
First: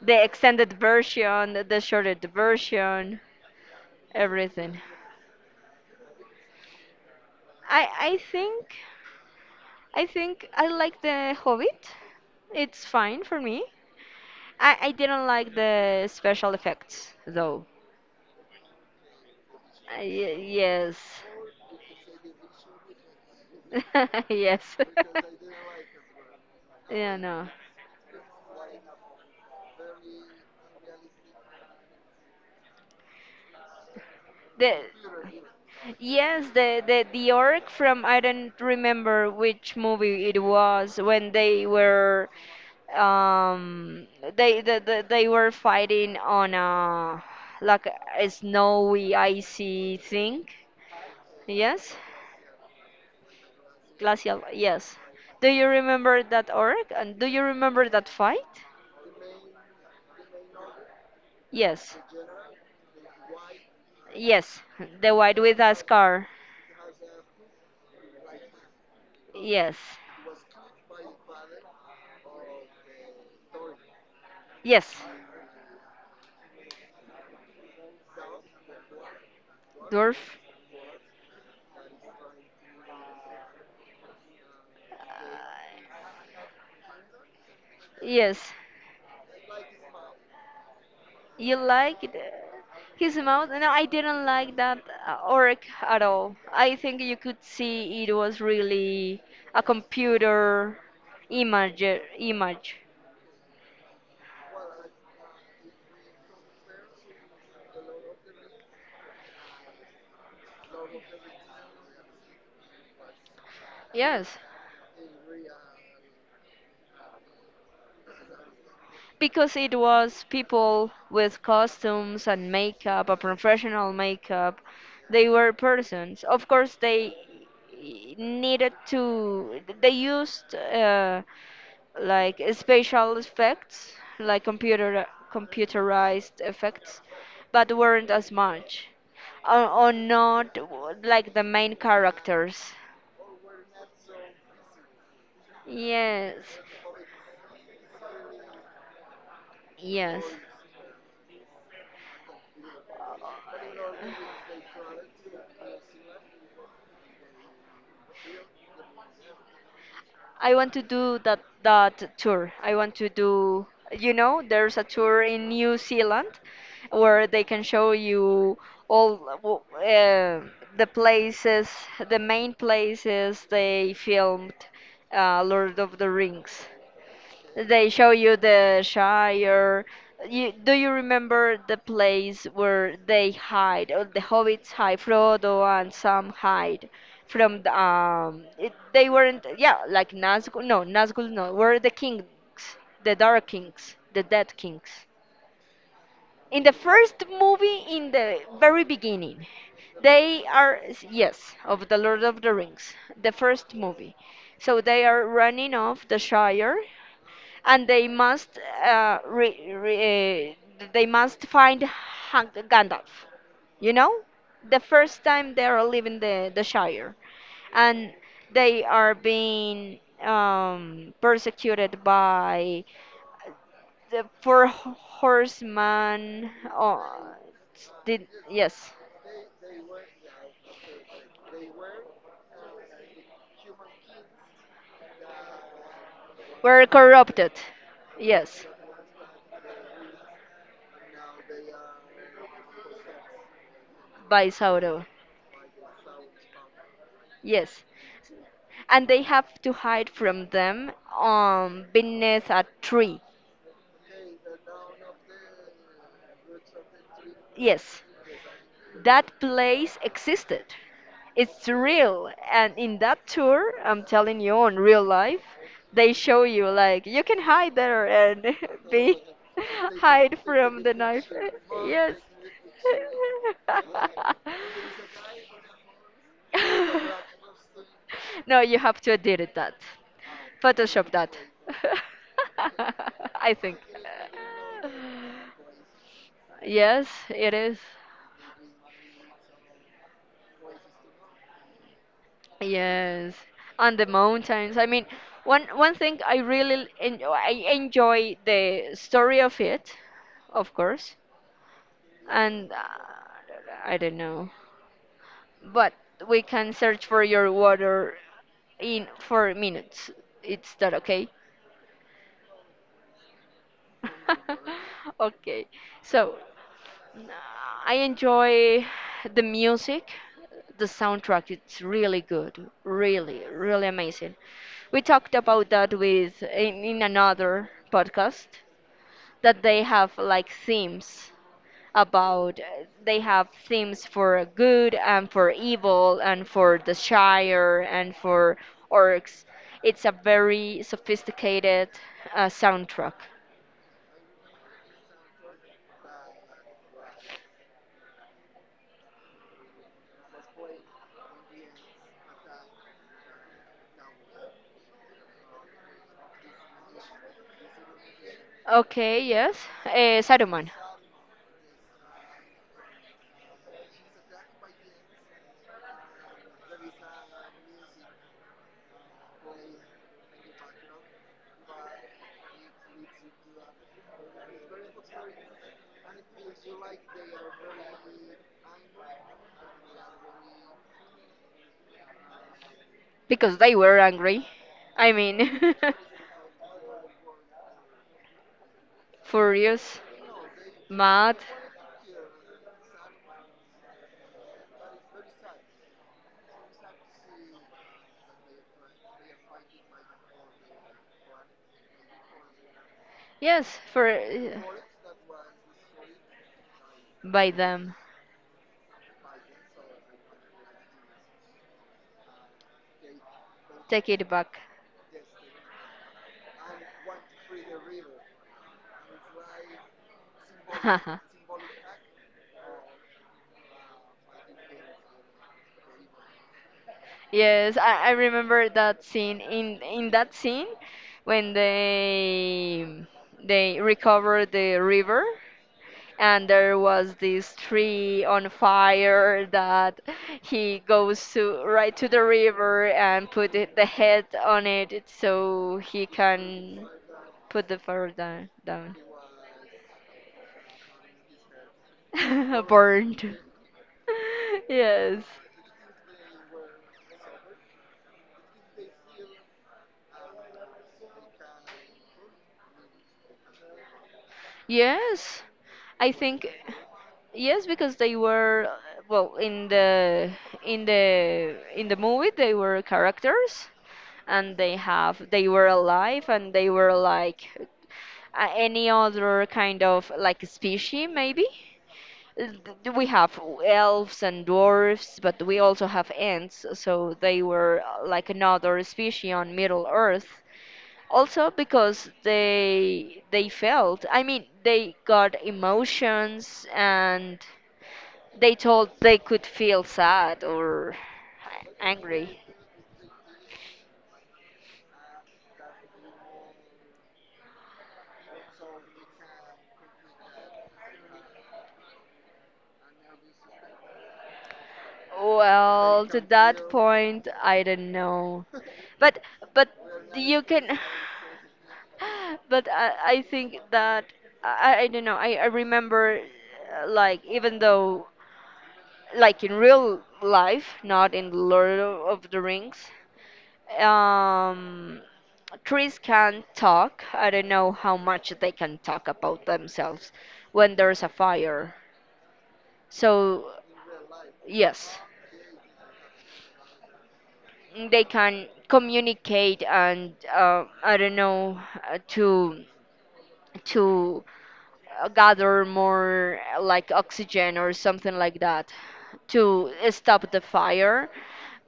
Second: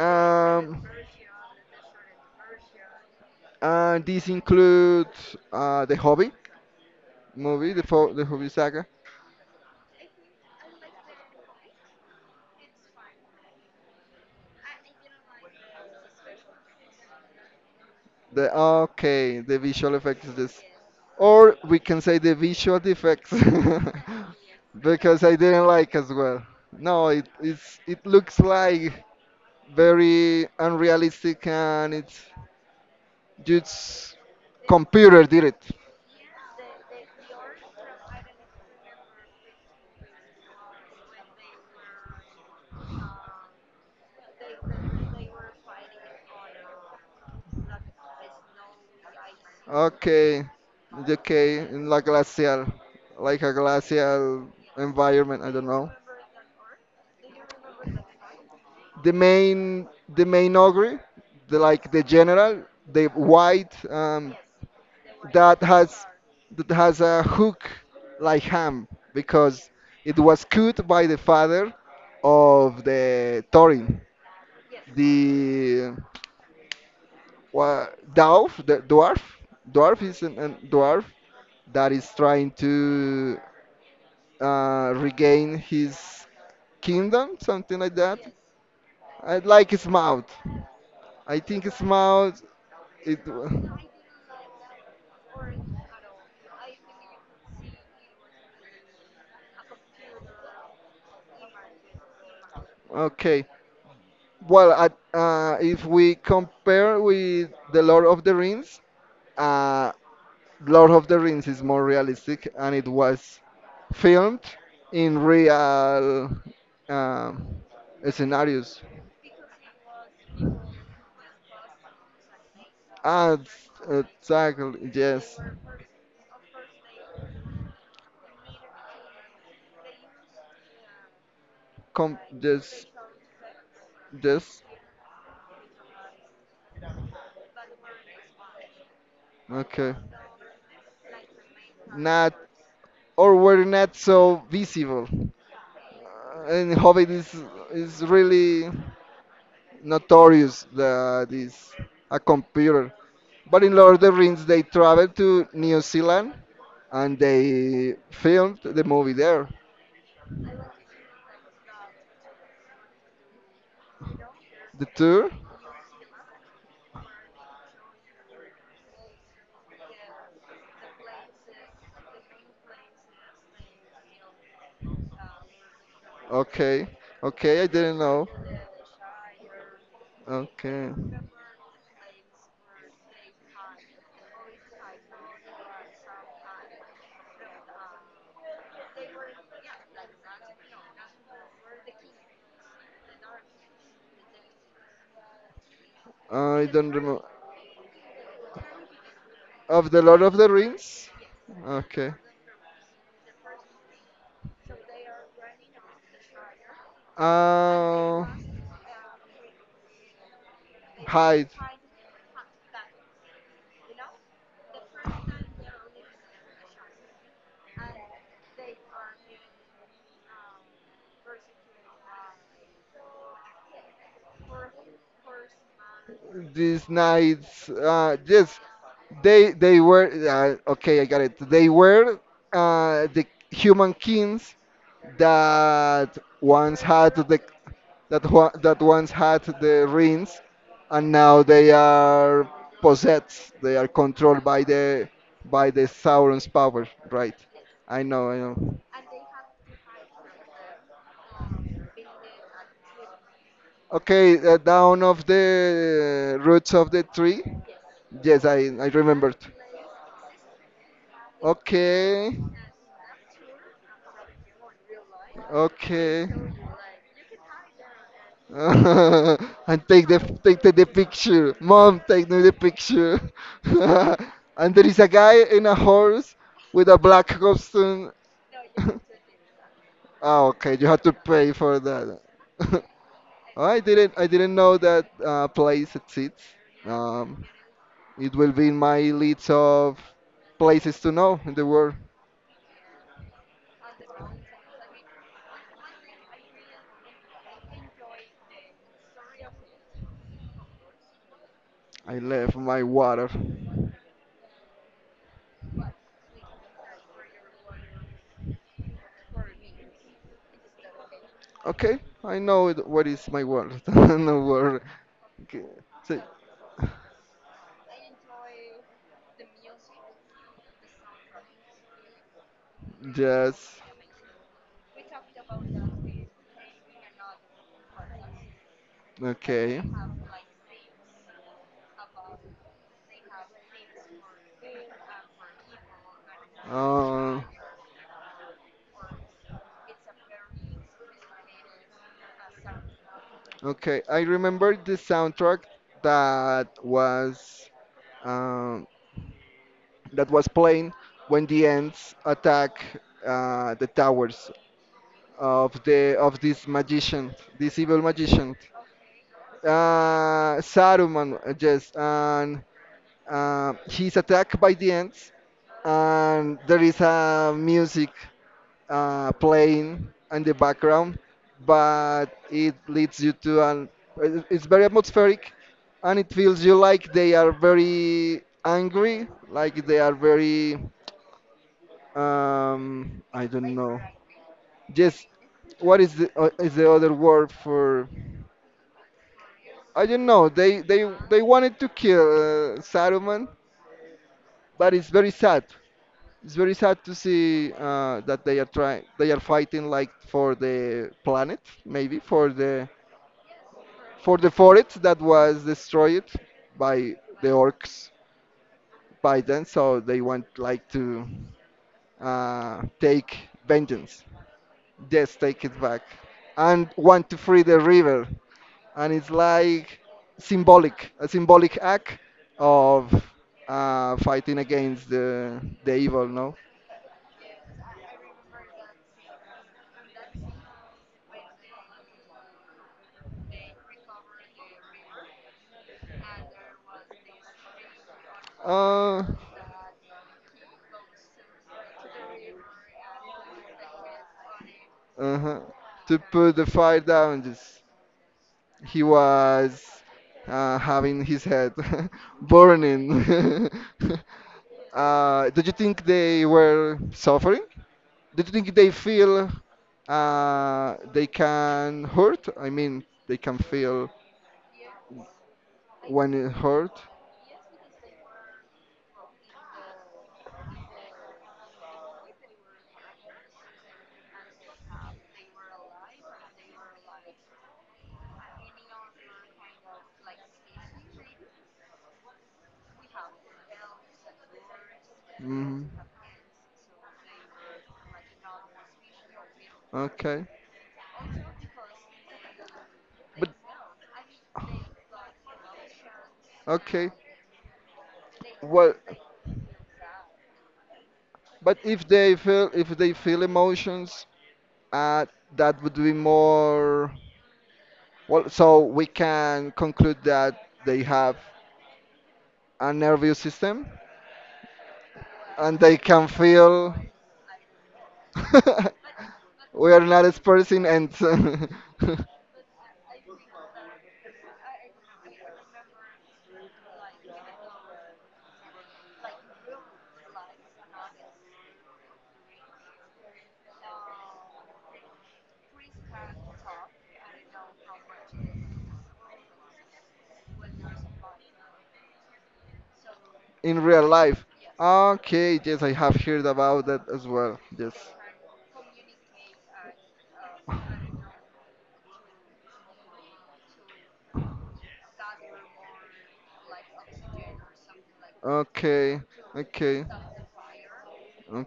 Speaker 1: The extended version, the shortened version,
Speaker 2: And this
Speaker 1: everything.
Speaker 2: includes uh, the Hobby movie, the
Speaker 1: I
Speaker 2: fo-
Speaker 1: I
Speaker 2: the Hobby
Speaker 1: think
Speaker 2: saga.
Speaker 1: I think I like the Hobbit. It's fine for me. I I didn't like the special effects though.
Speaker 2: The, okay, the visual
Speaker 1: Uh,
Speaker 2: effects is
Speaker 1: y-
Speaker 2: this,
Speaker 1: yes.
Speaker 2: or we can say the visual effects,
Speaker 1: (laughs) Yes.
Speaker 2: (laughs)
Speaker 1: (laughs)
Speaker 2: because I didn't like as well. No,
Speaker 1: Yeah,
Speaker 2: it
Speaker 1: no.
Speaker 2: it's, it looks like very unrealistic and it's just
Speaker 1: The
Speaker 2: computer did it.
Speaker 1: yes, the the the orc from I don't remember which movie it was when they were um they the, the, they were fighting on a like a snowy icy
Speaker 2: Okay,
Speaker 1: thing.
Speaker 2: okay, in
Speaker 1: Yes,
Speaker 2: la glacial, like a
Speaker 1: glacial.
Speaker 2: glacial
Speaker 1: Yes.
Speaker 2: environment.
Speaker 1: Do
Speaker 2: I don't
Speaker 1: you
Speaker 2: know.
Speaker 1: remember that orc? And do you remember that fight?
Speaker 2: The main, the main ogre, the, like
Speaker 1: Yes.
Speaker 2: the general, the white, um,
Speaker 1: Yes. The white with
Speaker 2: that
Speaker 1: a
Speaker 2: has
Speaker 1: scar.
Speaker 2: that has a hook like ham because
Speaker 1: Yes.
Speaker 2: it was cut by the father of the Thorin,
Speaker 1: Yes.
Speaker 2: the wha- dwarf, the dwarf, dwarf is
Speaker 1: Dwarf.
Speaker 2: an, an dwarf that is trying to uh,
Speaker 1: Uh,
Speaker 2: regain his kingdom, something like that.
Speaker 1: Yes.
Speaker 2: I like his mouth. I
Speaker 1: You
Speaker 2: think his
Speaker 1: liked
Speaker 2: mouth.
Speaker 1: his
Speaker 2: It.
Speaker 1: mouth? No,
Speaker 2: Wa-
Speaker 1: I didn't like that, uh, orc at all. I think you could see it was really a computer image. Image,
Speaker 2: Okay. Well, at, uh, if we compare with The Lord of the Rings, uh, Lord of the Rings is more realistic and it was
Speaker 1: yes,
Speaker 2: filmed in real um, scenarios.
Speaker 1: because it was people with costumes and makeup, a
Speaker 2: Ah,
Speaker 1: professional makeup.
Speaker 2: exactly.
Speaker 1: They
Speaker 2: Yes.
Speaker 1: were persons. Of course, they needed to. They used, uh,
Speaker 2: Com-
Speaker 1: like
Speaker 2: yes.
Speaker 1: spatial effects, like
Speaker 2: Yes.
Speaker 1: computer computerized effects, but weren't as much, or, or
Speaker 2: Okay.
Speaker 1: not w- like the main
Speaker 2: Not
Speaker 1: characters.
Speaker 2: or were not so visible.
Speaker 1: Yes,
Speaker 2: Uh, and Hobbit is is really
Speaker 1: yes.
Speaker 2: notorious that is a computer. But in Lord of the Rings, they traveled to New Zealand and they filmed the movie there.
Speaker 1: I want to do that that tour. I want to do. You know, there's
Speaker 2: The
Speaker 1: a tour
Speaker 2: tour?
Speaker 1: in New Zealand where they can show you all w- uh, the places, the main places they filmed, uh, Lord of the Rings.
Speaker 2: Okay, okay, I
Speaker 1: They
Speaker 2: didn't
Speaker 1: show
Speaker 2: know.
Speaker 1: you the Shire. You, do you
Speaker 2: Okay,
Speaker 1: remember the place where they hide, or the hobbits hide, Frodo and Sam hide from the, um, it, they weren't, yeah, like Nazgul, no, Nazgul, no, were the kings, the Dark Kings, the Dead Kings. In
Speaker 2: I
Speaker 1: the
Speaker 2: don't remember.
Speaker 1: first movie, in the very beginning,
Speaker 2: Of the Lord of
Speaker 1: they
Speaker 2: the
Speaker 1: are,
Speaker 2: Rings?
Speaker 1: yes, of the
Speaker 2: Okay.
Speaker 1: Lord of the Rings, the first movie. So they are running off the Shire and they
Speaker 2: Uh,
Speaker 1: must, uh, re, re, uh, they must
Speaker 2: Hide.
Speaker 1: find Han- Gandalf. You know, the first time they are leaving the the Shire, and they are being, um, persecuted by the four ho- horsemen.
Speaker 2: These
Speaker 1: Oh,
Speaker 2: nights, uh,
Speaker 1: did,
Speaker 2: yes,
Speaker 1: yes,
Speaker 2: they they were, uh, okay. I got it. They were uh, the human kings that once
Speaker 1: were
Speaker 2: had the
Speaker 1: corrupted.
Speaker 2: that wa-
Speaker 1: Yes,
Speaker 2: that once had the rings and now they are possessed, they are controlled
Speaker 1: by
Speaker 2: by
Speaker 1: Sauron.
Speaker 2: the by the Sauron's power, right?
Speaker 1: Yes,
Speaker 2: I know, I know.
Speaker 1: and they have to hide from them, um, beneath a tree.
Speaker 2: Okay, uh, down of the roots of the tree.
Speaker 1: Yes,
Speaker 2: Yes, i i remembered.
Speaker 1: that place existed. It's real,
Speaker 2: Okay,
Speaker 1: and in that tour, I'm telling you, on real life, they
Speaker 2: okay.
Speaker 1: show you like you can hide there and
Speaker 2: (laughs)
Speaker 1: (laughs) be
Speaker 2: And take the
Speaker 1: hide
Speaker 2: take the,
Speaker 1: from
Speaker 2: the
Speaker 1: the knife.
Speaker 2: picture, mom,
Speaker 1: Yes.
Speaker 2: take me the picture. (laughs) And there is a guy in a horse with a black costume.
Speaker 1: (laughs) No, you
Speaker 2: (laughs)
Speaker 1: have to edit that,
Speaker 2: Oh, okay. You have
Speaker 1: Photoshop
Speaker 2: to
Speaker 1: that.
Speaker 2: pay for that. (laughs)
Speaker 1: (laughs) I
Speaker 2: Oh,
Speaker 1: think.
Speaker 2: I didn't. I didn't know that uh, place exists.
Speaker 1: Yes,
Speaker 2: Um,
Speaker 1: it is.
Speaker 2: it will be in my list of places to know in the world.
Speaker 1: Yes, on the mountains. I mean, one one thing I really enjoy, I enjoy the story of it, of course,
Speaker 2: I left
Speaker 1: and, uh,
Speaker 2: my water.
Speaker 1: I don't know, but we can search for your water in four minutes. It's that okay?
Speaker 2: Okay, I know it, what is my water. (laughs) No water.
Speaker 1: (laughs)
Speaker 2: Okay.
Speaker 1: Okay.
Speaker 2: So,
Speaker 1: So I enjoy the music, the soundtrack. It's really good, really,
Speaker 2: just
Speaker 1: really amazing. We talked about that with in, in another podcast that
Speaker 2: okay.
Speaker 1: they have like themes about they have themes for good and for evil and for the
Speaker 2: Uh,
Speaker 1: Shire and for orcs. It's a very sophisticated, uh, soundtrack.
Speaker 2: okay, I remember the soundtrack that was um, that was playing when the ants attack uh, the towers of the of this magician, this evil magician.
Speaker 1: Okay, yes. Uh,
Speaker 2: Uh,
Speaker 1: Saruman.
Speaker 2: Saruman, uh, yes, and uh, he's attacked by the ants, and there is a music uh, playing in the background, but it leads you to an. It- It's very atmospheric, and it feels you like they are very angry, like they are very. Um, I
Speaker 1: Because
Speaker 2: don't
Speaker 1: they
Speaker 2: know.
Speaker 1: were angry. I
Speaker 2: Yes,
Speaker 1: mean,
Speaker 2: what is the uh,
Speaker 1: (laughs)
Speaker 2: is the other word for?
Speaker 1: furious,
Speaker 2: I don't know. They they
Speaker 1: mad.
Speaker 2: they wanted to kill uh, Saruman, but it's very sad. It's very sad to see uh, that they are trying, they are fighting like for the planet, maybe for the,
Speaker 1: Yes, for
Speaker 2: for the forest that was destroyed by the
Speaker 1: by them.
Speaker 2: orcs by then. So they want like to uh, take
Speaker 1: Take
Speaker 2: vengeance.
Speaker 1: it back.
Speaker 2: Yes, take it back, and want to free the river. And it's like symbolic,
Speaker 1: (laughs)
Speaker 2: a symbolic act of uh, fighting against the the evil. No.
Speaker 1: Yes, I, I remember that scene. In in that scene, when they they recover the river, and there was this tree on
Speaker 2: Uh,
Speaker 1: fire that he goes to right to the river and put it, the head on it
Speaker 2: uh huh.
Speaker 1: so he
Speaker 2: To put the
Speaker 1: can
Speaker 2: fire down.
Speaker 1: put the
Speaker 2: Just
Speaker 1: fire down down
Speaker 2: he was uh, having his head (laughs)
Speaker 1: (laughs) Burned.
Speaker 2: burning. (laughs)
Speaker 1: (laughs) Yes,
Speaker 2: Uh, do you think they were suffering? Do you think they feel uh, they can hurt? I mean, they can feel
Speaker 1: yes I
Speaker 2: when
Speaker 1: think
Speaker 2: it hurt.
Speaker 1: yes because they were well in the in the in the movie they were characters and they have they were alive and they were like, uh, any other kind of like species maybe. Th- we have elves and dwarfs but we also
Speaker 2: Mhm.
Speaker 1: have ants so they were, uh, like another species on middle earth
Speaker 2: Okay,
Speaker 1: also because they
Speaker 2: but
Speaker 1: they felt I mean they got emotions
Speaker 2: okay,
Speaker 1: and they told
Speaker 2: well,
Speaker 1: they could feel sad or
Speaker 2: but if they
Speaker 1: angry.
Speaker 2: feel, if they feel emotions, uh, that would be more well. So we can conclude that they have a nervous system and they
Speaker 1: Well, to
Speaker 2: can
Speaker 1: that
Speaker 2: feel.
Speaker 1: point, I don't know, but
Speaker 2: (laughs)
Speaker 1: but
Speaker 2: We are not
Speaker 1: you can,
Speaker 2: experiencing and (laughs)
Speaker 1: (sighs) but I, I think that I, I don't know. I, I remember, uh, like even though like in real life, not in Lord of the Rings, um, trees can talk. I don't know how much they can talk about themselves when there's a fire. So
Speaker 2: in real life.
Speaker 1: yes,
Speaker 2: Okay, yes, I have heard about that as well. Yes.
Speaker 1: they can communicate and, uh, I don't know uh, to to uh, gather more, uh, like oxygen or something like that
Speaker 2: Okay,
Speaker 1: to
Speaker 2: okay.
Speaker 1: stop the fire.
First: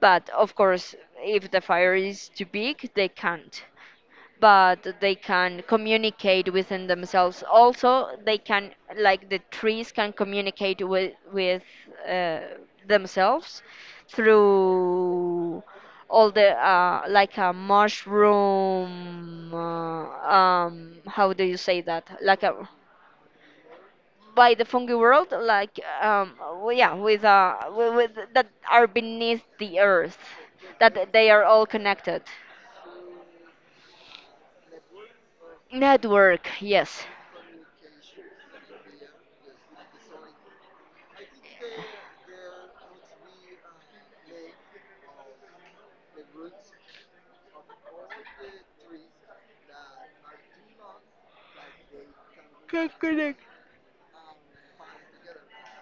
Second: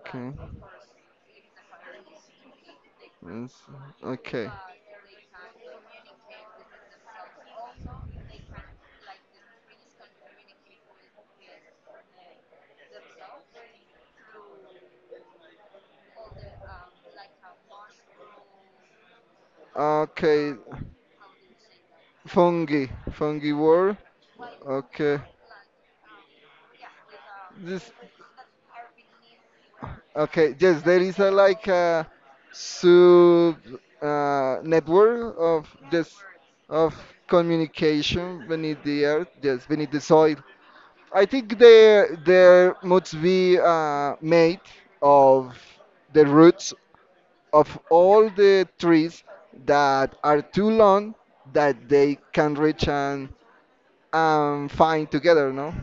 Speaker 1: But of course, if the fire is too big, they can't,
Speaker 2: Yes. Okay.
Speaker 1: but they can communicate within themselves. Also, they can, like the trees, can communicate with with uh, themselves through all the, uh, like a mushroom. Uh,
Speaker 2: Okay.
Speaker 1: um, how do you say that? Like a
Speaker 2: Fungi. Fungi word.
Speaker 1: by the fungi
Speaker 2: Okay.
Speaker 1: world, like, um, w- yeah, with, uh,
Speaker 2: This.
Speaker 1: with, with that are beneath the earth,
Speaker 2: Okay. Yes, there
Speaker 1: that
Speaker 2: is a
Speaker 1: they are all
Speaker 2: like a
Speaker 1: connected.
Speaker 2: sub uh, network of this
Speaker 1: Network,
Speaker 2: of
Speaker 1: yes.
Speaker 2: communication beneath the earth. Yes, beneath the soil. I think there there must be uh, made of the roots of all the trees that are too long that they can reach and
Speaker 1: Connect.
Speaker 2: um, find together, no,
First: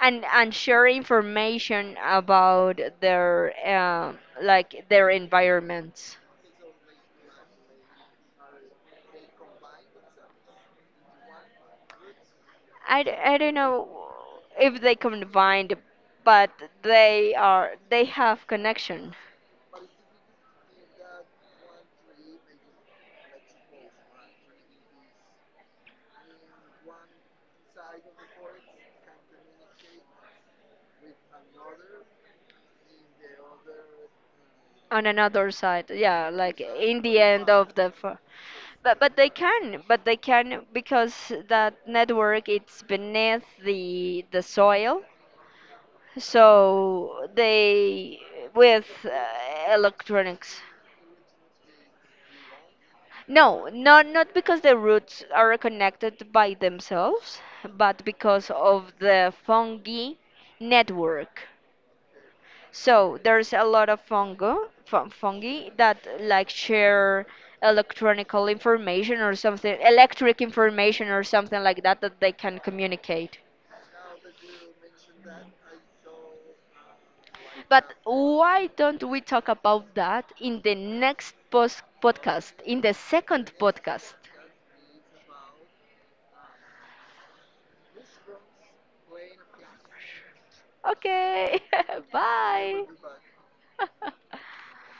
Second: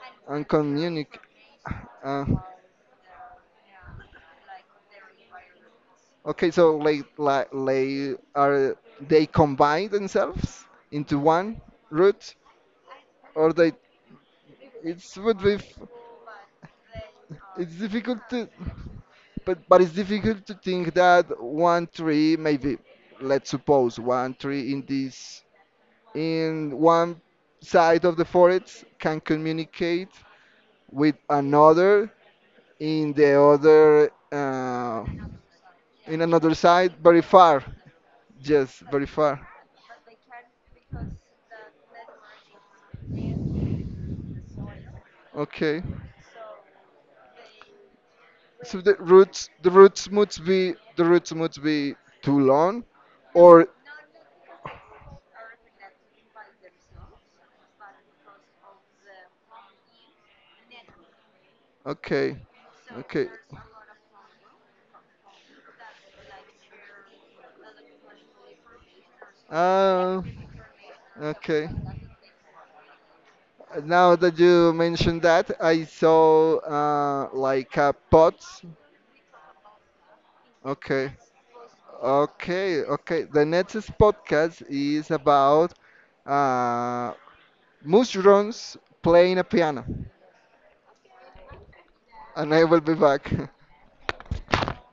Speaker 1: and
Speaker 2: and
Speaker 1: and share
Speaker 2: communicate.
Speaker 1: information
Speaker 2: Uh,
Speaker 1: about their, um, like their environments.
Speaker 2: okay, so like like they are they combine themselves into one root,
Speaker 1: I, d- I
Speaker 2: or
Speaker 1: don't
Speaker 2: they
Speaker 1: know if they
Speaker 2: it would be.
Speaker 1: combined, but they are
Speaker 2: It's
Speaker 1: they
Speaker 2: difficult
Speaker 1: have
Speaker 2: to,
Speaker 1: connection
Speaker 2: but but it's difficult to think that one tree maybe, let's suppose one tree in this in one side of the forest can communicate with another in the other
Speaker 1: on
Speaker 2: uh,
Speaker 1: another side.
Speaker 2: in
Speaker 1: Yeah,
Speaker 2: another
Speaker 1: like
Speaker 2: side
Speaker 1: in the
Speaker 2: very
Speaker 1: end
Speaker 2: far.
Speaker 1: of the, f-
Speaker 2: Yes,
Speaker 1: but
Speaker 2: very
Speaker 1: but they
Speaker 2: far.
Speaker 1: can, but they can because that network it's beneath the the soil,
Speaker 2: Okay.
Speaker 1: so they
Speaker 2: So
Speaker 1: with,
Speaker 2: the roots the
Speaker 1: uh,
Speaker 2: roots must
Speaker 1: electronics.
Speaker 2: be, the roots must be too long,
Speaker 1: No,
Speaker 2: or
Speaker 1: not not because the roots are connected by themselves, but because of the fungi network.
Speaker 2: okay,
Speaker 1: So
Speaker 2: okay.
Speaker 1: there's a lot of fungo, fun, fungi that like share electronical information or something,
Speaker 2: Uh,
Speaker 1: electric information or something
Speaker 2: okay.
Speaker 1: like that that they can communicate.
Speaker 2: Now that you mentioned that, I saw uh, like
Speaker 1: But
Speaker 2: a pot.
Speaker 1: why don't we talk about that in the
Speaker 2: Okay.
Speaker 1: next post podcast, in
Speaker 2: Okay,
Speaker 1: the
Speaker 2: okay. The
Speaker 1: second
Speaker 2: next
Speaker 1: podcast?
Speaker 2: podcast is about uh, mushrooms playing a piano.
Speaker 1: Okay. (laughs)
Speaker 2: And I will
Speaker 1: Bye.
Speaker 2: be back. (laughs)
Speaker 1: (laughs)